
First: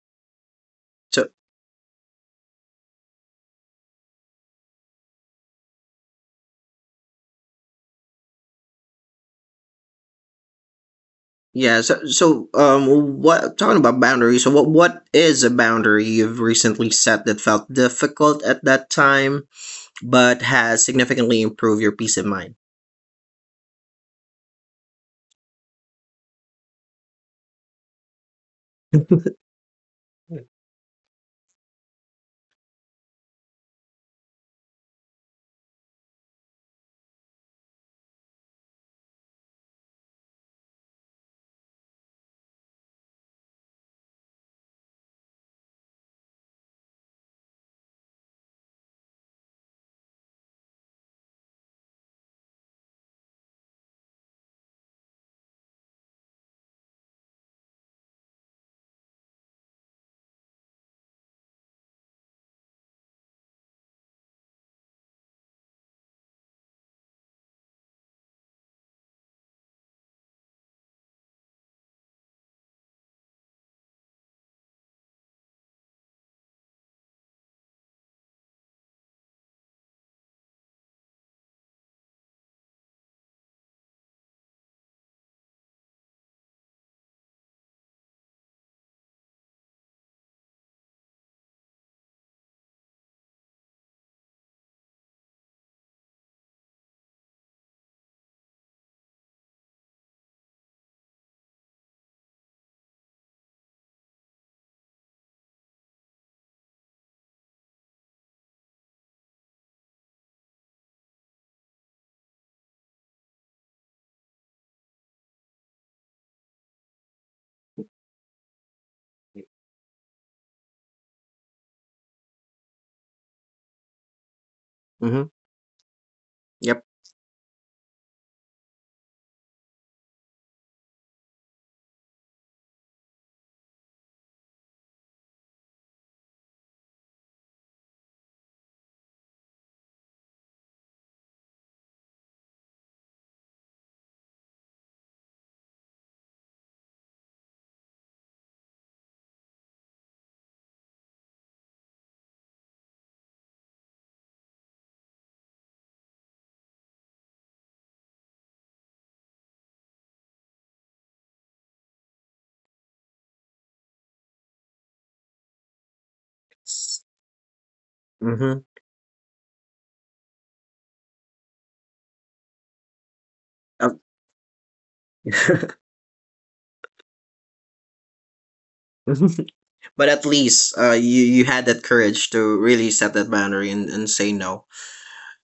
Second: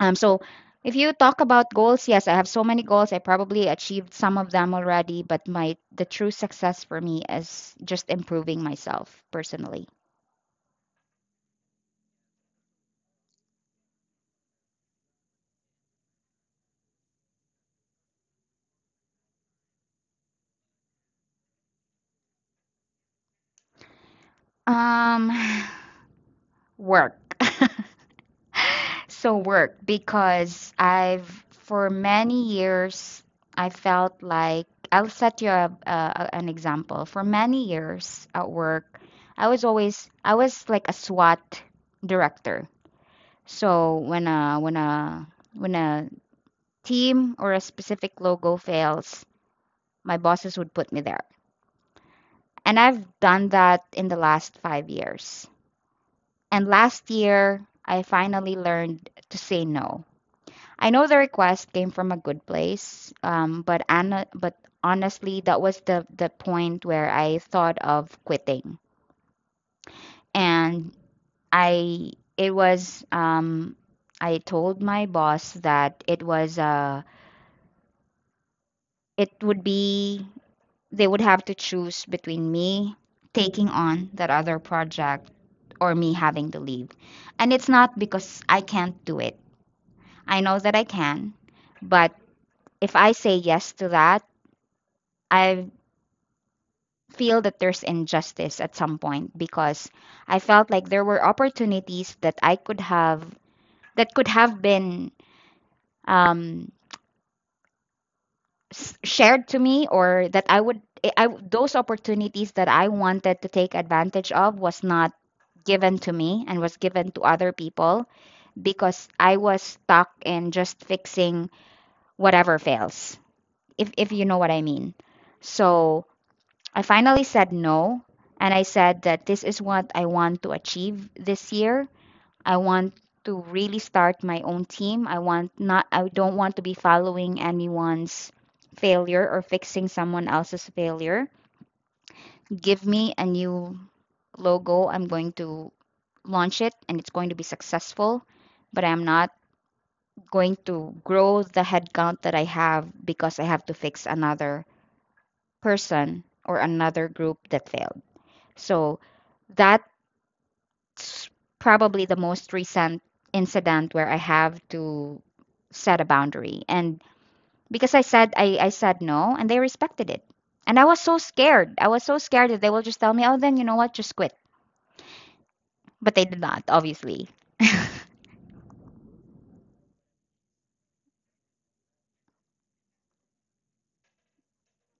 [SPEAKER 2] So if you
[SPEAKER 1] So
[SPEAKER 2] talk about goals, yes, I have so many goals. I probably achieved some of them already, but my the true success for me is just improving myself personally.
[SPEAKER 1] yeah, so so what talking about boundaries? So what is a boundary you've recently set that felt difficult at that time, but has significantly improved your peace of mind?
[SPEAKER 2] Um, work. So, work, because I've, for many years, I felt like, I'll set you up an example. For many years at work, I was like a SWAT director. So when a team or a specific logo fails, my bosses would put me there. And I've done that in the last five years. And last year, I finally learned to say no. I know the request came from a good place, but Anna, but honestly, that was the point where I thought of quitting. And I, it was, I told my boss that it was it would be they would have to choose between me taking on that other project or me having to leave. And it's not because I can't do it. I know that I can, but if I say yes to that, I feel that there's injustice at some point because I felt like there were opportunities that I could have, that could have been, um, shared to me, or that I would I- those opportunities that I wanted to take advantage of was not given to me and was given to other people, because I was stuck in just fixing whatever fails, if you know what I mean.
[SPEAKER 1] Mm-hmm.
[SPEAKER 2] So
[SPEAKER 1] Yep.
[SPEAKER 2] I finally said no. And I said that this is what I want to achieve this year. I want to really start my own team. I don't want to be following anyone's failure or fixing someone else's failure. Give me a new logo. I'm going to launch it and it's going to be successful, but I'm not going to grow the headcount that I have because I have to fix another person or another group that failed. So that's probably the most recent incident where I have to set a boundary. And because
[SPEAKER 1] Mm-hmm.
[SPEAKER 2] I said no, and they respected it. And I was so scared. I was so scared that they will just tell me, oh, then you know what, just quit. But they did not, obviously.
[SPEAKER 1] But at least you you had that courage to really set that boundary and say no.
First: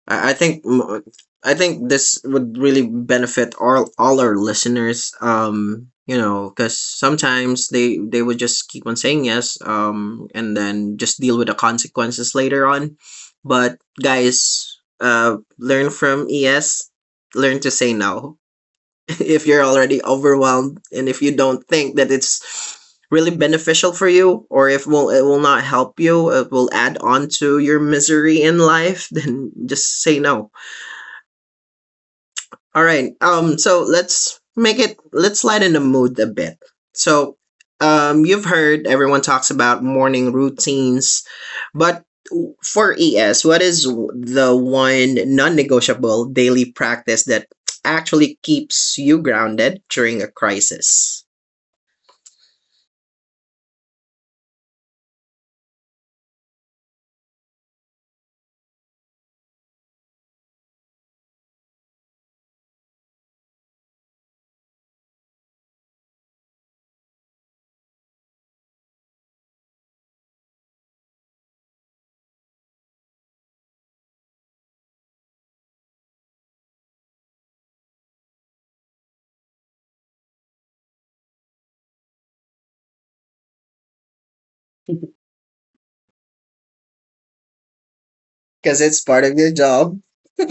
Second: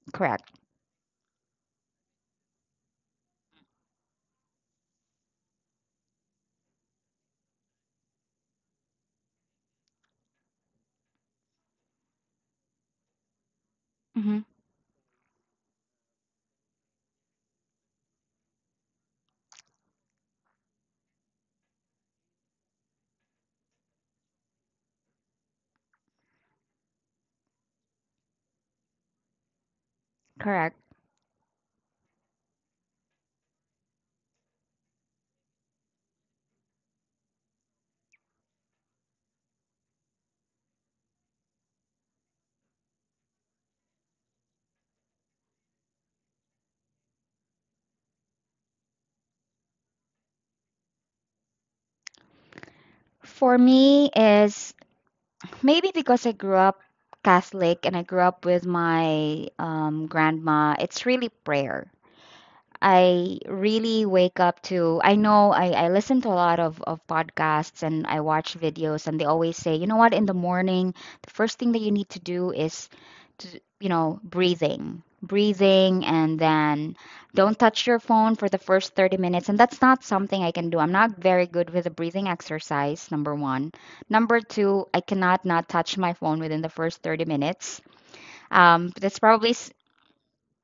[SPEAKER 1] I
[SPEAKER 2] Correct.
[SPEAKER 1] think I think this would really benefit all our listeners. You know, because sometimes they would just keep on saying yes, and then just deal with the consequences later on. But
[SPEAKER 2] Hmm.
[SPEAKER 1] guys, learn from ES. Learn to say no. If you're already overwhelmed and if you don't think that it's really beneficial for you, or if will it will not help you, it will add on to your misery in life, then just say no.
[SPEAKER 2] Correct.
[SPEAKER 1] All right. So let's make it let's lighten the mood a bit. So, you've heard everyone talks about morning routines, but for ES, what is the one non-negotiable daily practice that actually keeps you grounded during a crisis?
[SPEAKER 2] For me is, maybe because I grew up Catholic and I grew up with my grandma, it's really prayer. I really wake up to, I know I listen to a lot of podcasts and I watch videos, and they always say, you know what, in the morning, the first thing that you need to do is to, you know, breathing, and then don't touch your phone for the first 30 minutes. And that's not something I can do. I'm not very good with the breathing exercise, number one. Number two, I cannot not touch my phone within the first 30 minutes.
[SPEAKER 1] Because it's
[SPEAKER 2] That's
[SPEAKER 1] part of
[SPEAKER 2] probably
[SPEAKER 1] your job.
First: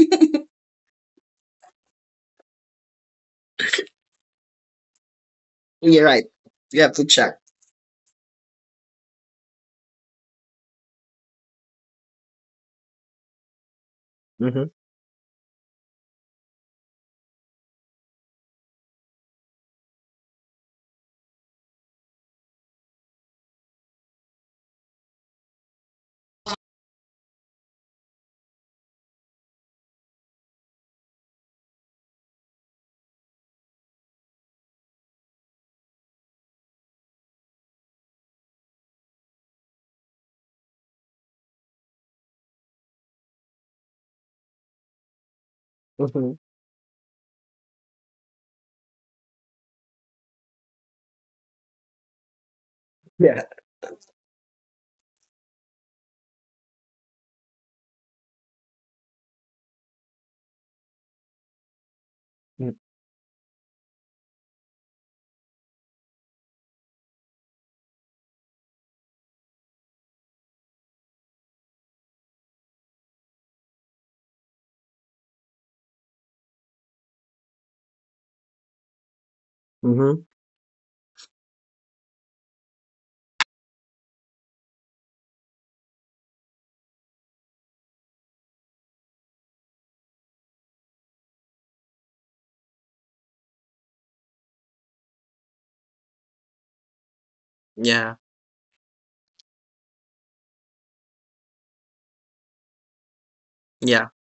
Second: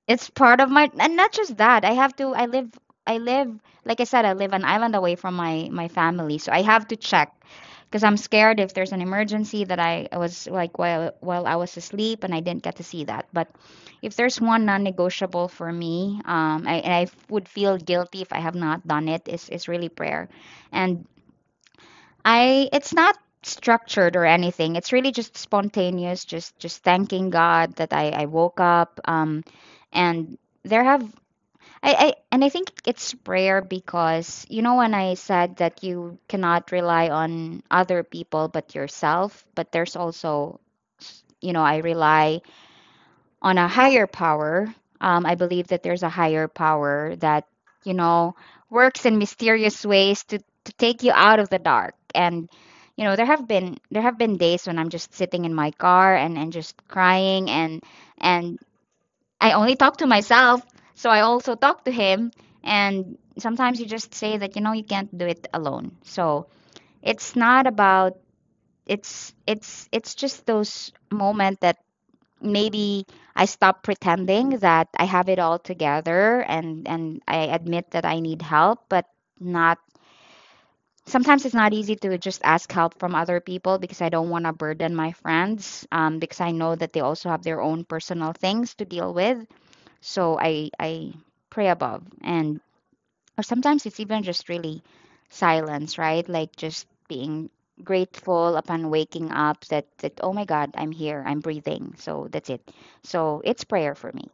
[SPEAKER 2] it's part of my, and not just that. I have to, I live, like I said, I live an island away from my
[SPEAKER 1] You're right.
[SPEAKER 2] family, so I have
[SPEAKER 1] You
[SPEAKER 2] to
[SPEAKER 1] have to
[SPEAKER 2] check
[SPEAKER 1] check.
[SPEAKER 2] because I'm scared if there's an emergency that I was like while I was asleep and I didn't get to see that. But if there's one
[SPEAKER 1] Mm-hmm.
[SPEAKER 2] non-negotiable for me, and I would feel guilty if I have not done it, is really prayer, and I it's not structured or anything. It's really just spontaneous, just thanking God that I woke up. And there have I and I think it's prayer because, you know, when I said that you cannot rely on other people but yourself, but there's also, you know, I rely on a higher power. I believe that there's a
[SPEAKER 1] Mm-hmm.
[SPEAKER 2] higher power that, you know, works in mysterious ways to take you out of the dark. And, you know,
[SPEAKER 1] Yeah.
[SPEAKER 2] there have been days when I'm just sitting in my car and just crying. And I only talk to myself, so I also talk to him. And sometimes you just say that, you know, you can't do it alone. So it's not about, it's just those moment that, maybe, I stop pretending that I have it all together, and I admit that I need help. But not,
[SPEAKER 1] Mm-hmm.
[SPEAKER 2] sometimes it's not easy to just ask help from other people, because I don't want to burden my friends, because I know that they also have their own personal things to deal with. So I pray above, and, or sometimes it's even just really silence, right? Like, just being
[SPEAKER 1] Yeah.
[SPEAKER 2] grateful upon waking up that, that, oh my god, I'm here, I'm breathing. So that's it. So it's prayer
[SPEAKER 1] Yeah.
[SPEAKER 2] for me.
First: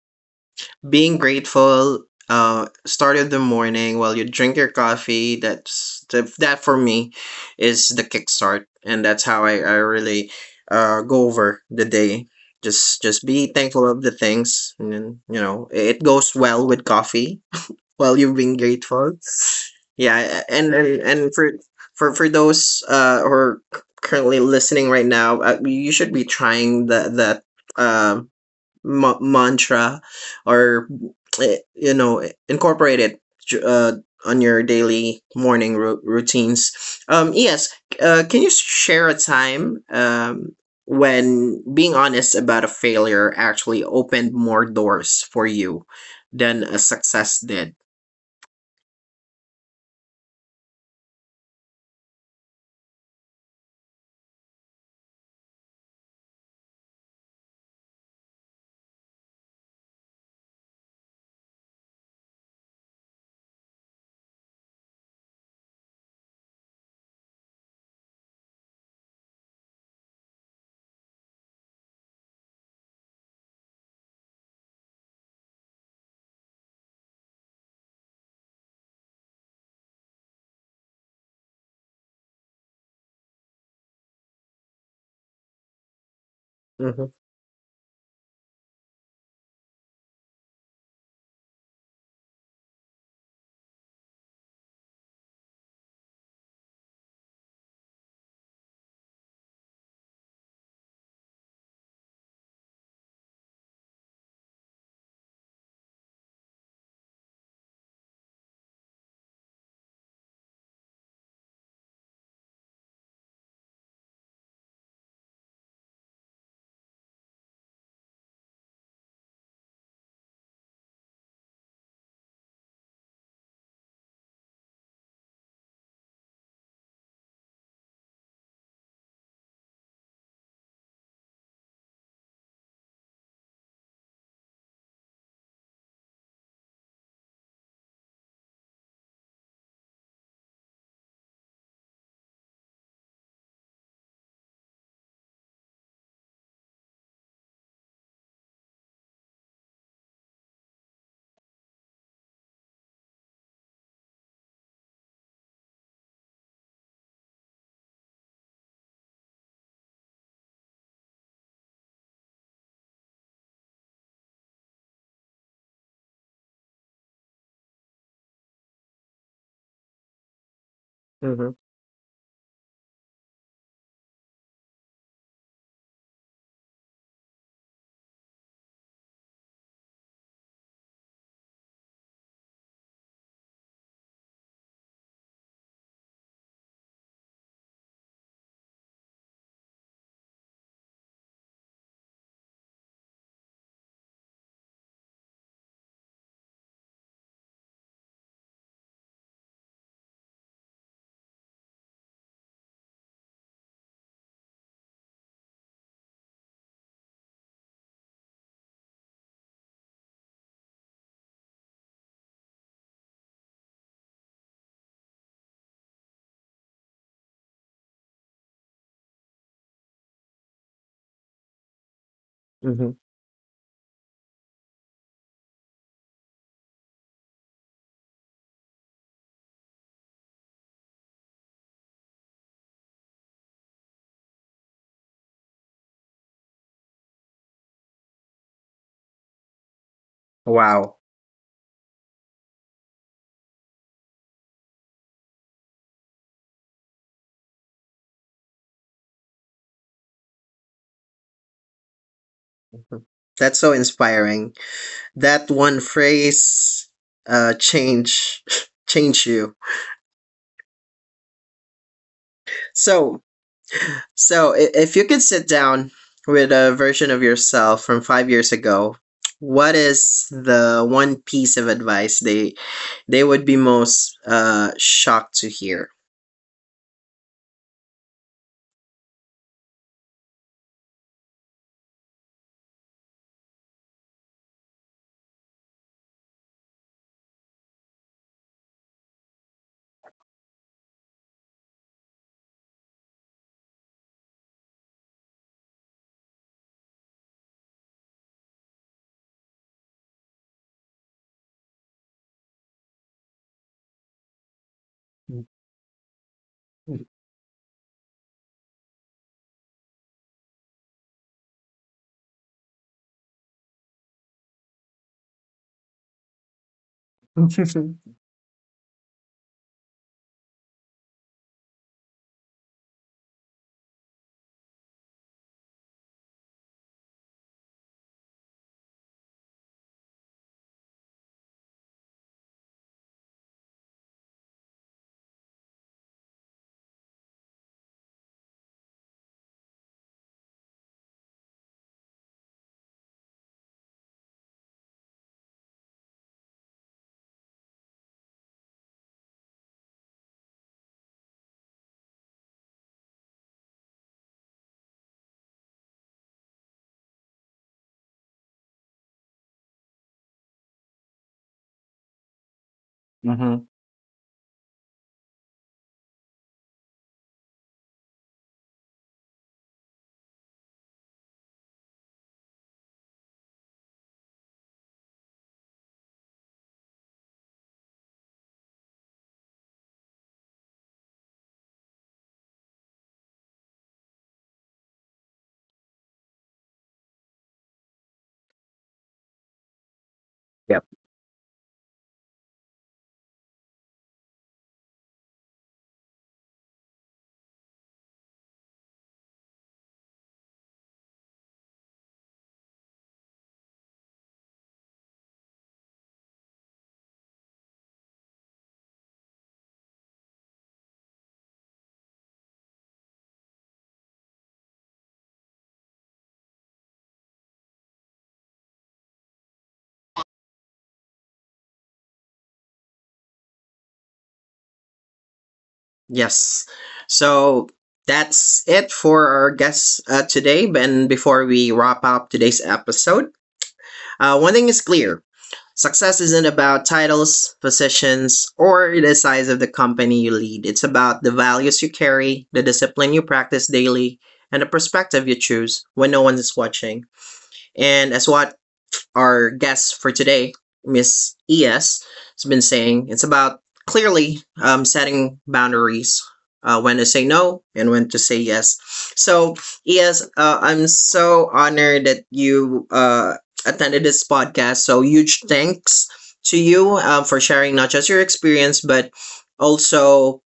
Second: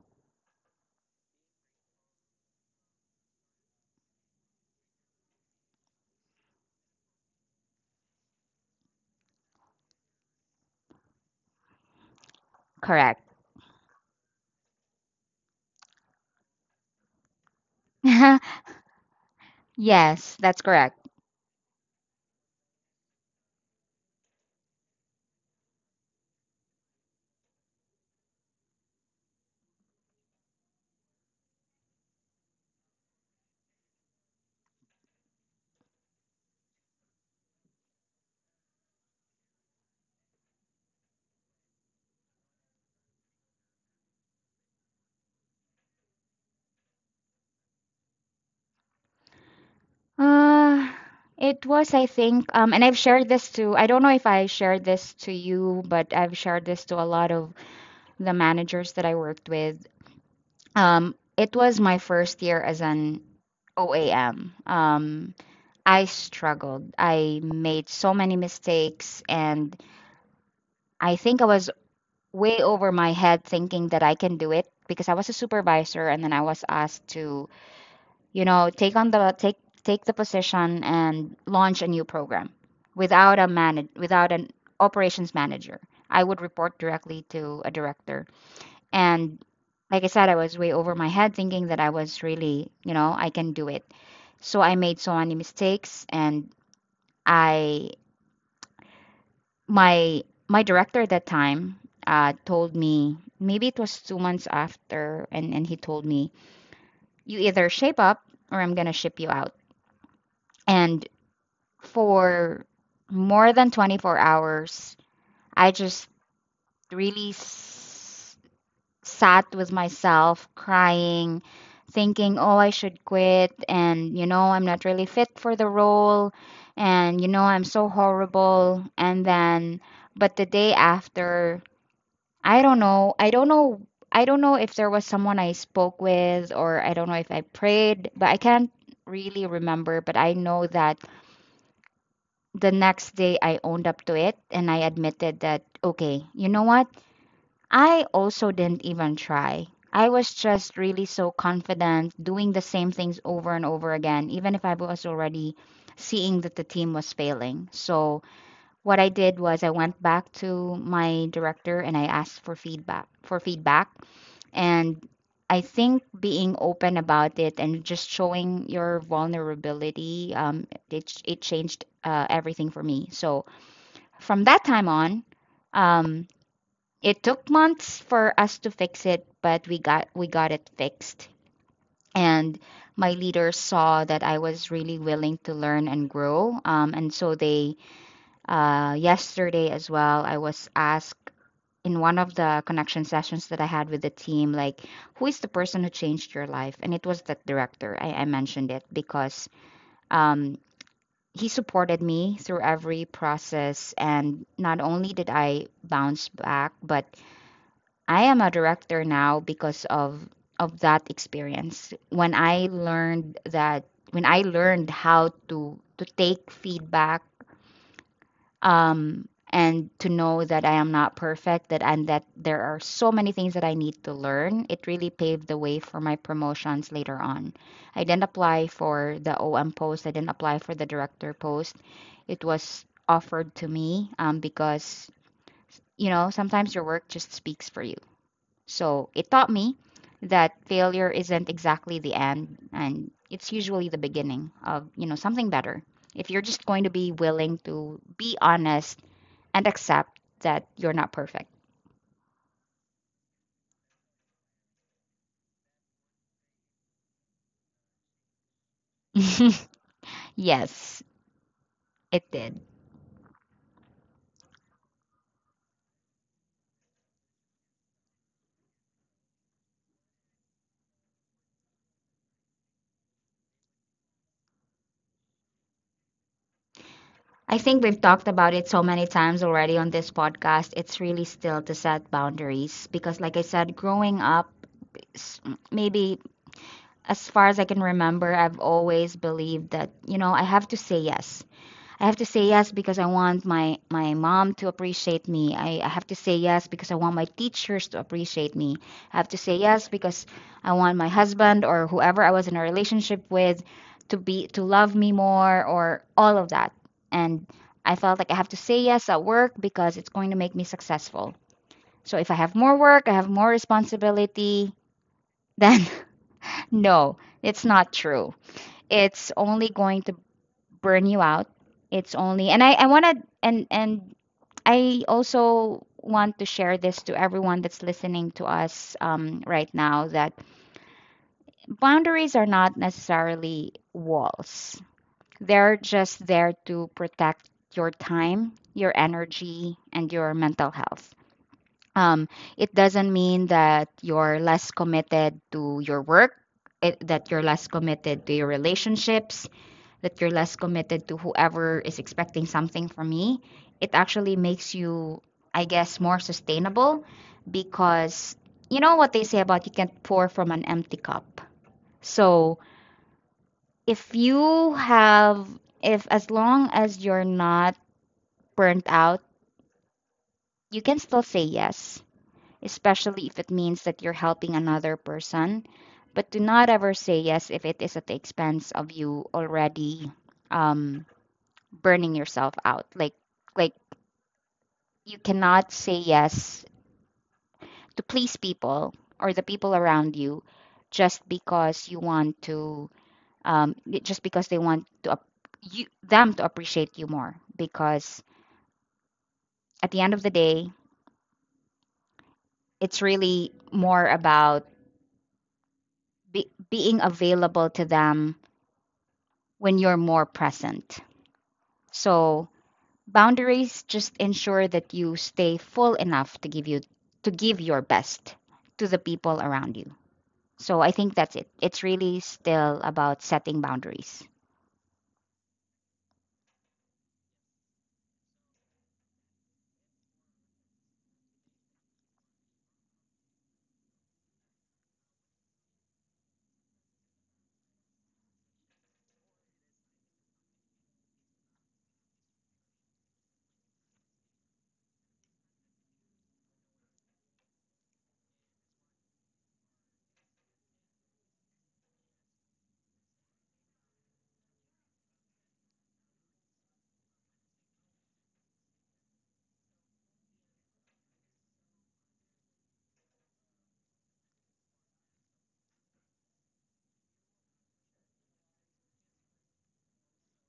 [SPEAKER 1] Being grateful start of the morning while you drink your coffee, that for me is the kickstart and that's how I really go over the day, just
[SPEAKER 2] Correct.
[SPEAKER 1] be thankful of the things, and then, you know, it goes well with coffee while you're being grateful.
[SPEAKER 2] Yes,
[SPEAKER 1] Yeah,
[SPEAKER 2] that's
[SPEAKER 1] and
[SPEAKER 2] correct.
[SPEAKER 1] and and for for those who are currently listening right now, you should be trying the that um mantra or eh, you know, incorporate it uh, on your daily morning routines, um, yes. Can you share a time when being honest about a failure actually opened more doors for you than a success did?
[SPEAKER 2] uh it was, I think, and I've shared this to, I don't know if I shared this to you, but I've shared this to a lot of the managers that I worked with. It was my first year as an OAM. I struggled. I made so many mistakes, and I think I was way over my head thinking that I can do it because I was a supervisor, and then I was asked to, you know, take the position and launch a new program without a manage without an operations manager. I would report
[SPEAKER 1] Hmm.
[SPEAKER 2] directly to a director, and like I said, I was way over my head thinking that I was really, you know, I can do it. So I made so many mistakes, and I my my director at that time told me maybe it was 2 months after and he told me, "You either shape up or I'm going to ship you out." And for more than 24 hours, I just really s- sat with myself crying, thinking, "Oh, I should quit and, you know, I'm not really fit for the role, and, you know, I'm so horrible." And then, but the day after, I don't know. I don't know. I don't know if there was someone I spoke with, or I don't know if I prayed, but I can't really remember. But I know that the next day I owned up to it, and I admitted that, okay, you know what? I also didn't even try. I was just really so confident doing the same things over and over again, even if I was already seeing that the team was failing. So what I did was I went back to my director and I asked for feedback. And I think being open about it and just showing your vulnerability, it
[SPEAKER 1] Hmm.
[SPEAKER 2] changed everything for me. So from that time on, um, it took months for us to fix it, but we got it fixed. And my leaders saw that I was really willing to learn and grow, and so they yesterday as well, I was asked in one of the connection sessions that I had with the team, like, who is the person who changed your life? And it was that director. I mentioned it because, um, he supported me through every process. And not only did I bounce back, but I am a director now because of that experience. When I learned that, when I learned how to take feedback, and to know that I am not perfect, that and that there are
[SPEAKER 1] Hmm.
[SPEAKER 2] so many things that I need to learn, it really paved the way for my promotions later on. I didn't apply for the OM post, I didn't apply for the director post. It was offered to me, because, you know, sometimes your work just speaks for you. So it taught me that
[SPEAKER 1] Wow,
[SPEAKER 2] failure isn't exactly the end, and it's usually the beginning of, you know, something better, if you're just going to be willing to be honest and accept that you're not perfect.
[SPEAKER 1] that's so inspiring, that one phrase change change you.
[SPEAKER 2] Yes, it did.
[SPEAKER 1] So, So, if you could sit down with a version of yourself from 5 years ago, what is the one piece of advice they would be most shocked to hear?
[SPEAKER 2] I think we've talked about it so many times already on this podcast. It's really still to set boundaries because, like I said, growing up, s- maybe as far as I can remember, I've always believed that, you know, I have to say yes. I have to say yes because I want my mom to appreciate me. I have to say yes because I want my teachers to appreciate me. I have to say yes because I want my husband or whoever I was in a relationship with to love me more, or all of that. And I felt like I have to say yes at work because it's going to make me successful. So if I have more work, I have more responsibility, then no, it's not true. It's only going to burn you out. It's only, and I want to and I also want to share this to everyone that's listening to us, right now, that boundaries are not necessarily walls. They're just there to protect your time, your energy, and your mental health. Um, it doesn't mean that you're less committed to your work, that you're less committed to your relationships, that you're less committed to whoever is expecting something from me. It actually makes you, I guess, more sustainable, because you know what they say about you can't pour from an empty cup. So
[SPEAKER 1] Mm-hmm.
[SPEAKER 2] if you have, if, as long as you're not burnt out, you can still say yes, especially if it means that you're helping another person. But do not ever say yes if it is at the expense of you already um, burning yourself out. Like you cannot say yes to please people or the people around you just
[SPEAKER 1] Yep.
[SPEAKER 2] because you want to, um, just because they want to ap- you them to appreciate you more, because at the end of the day, it's really more about being available to them when you're more present. So boundaries just ensure that you stay full enough to give your best to the people around you. So I think that's it. It's really still about setting boundaries.
[SPEAKER 1] Yes. So that's it for our guests today. And before we wrap up today's episode, one thing is clear. Success isn't about titles, positions, or the size of the company you lead. It's about the values you carry, the discipline you practice daily, and the perspective you choose when no one is watching. And as what our guest for today, Miss ES, has been saying. It's about clearly setting boundaries, when to say no and when to say yes. So, ES, I'm so honored that you attended this podcast. So, huge thanks to you for sharing not just your experience, but also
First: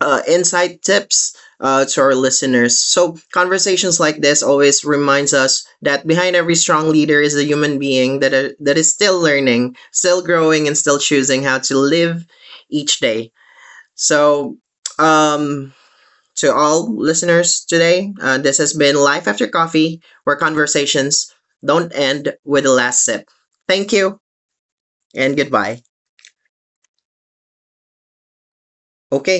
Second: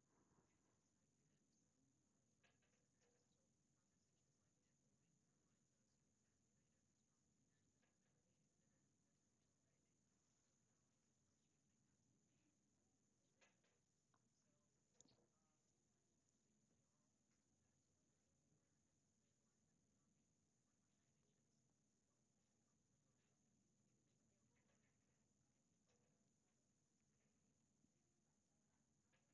[SPEAKER 1] insight tips to our listeners. So conversations like this always reminds us that behind every strong leader is a human being that is still learning, still growing, and still choosing how to live each day. So um, to all listeners today, this has been Life After Coffee, where conversations don't end with the last sip. Thank you and goodbye. Okay.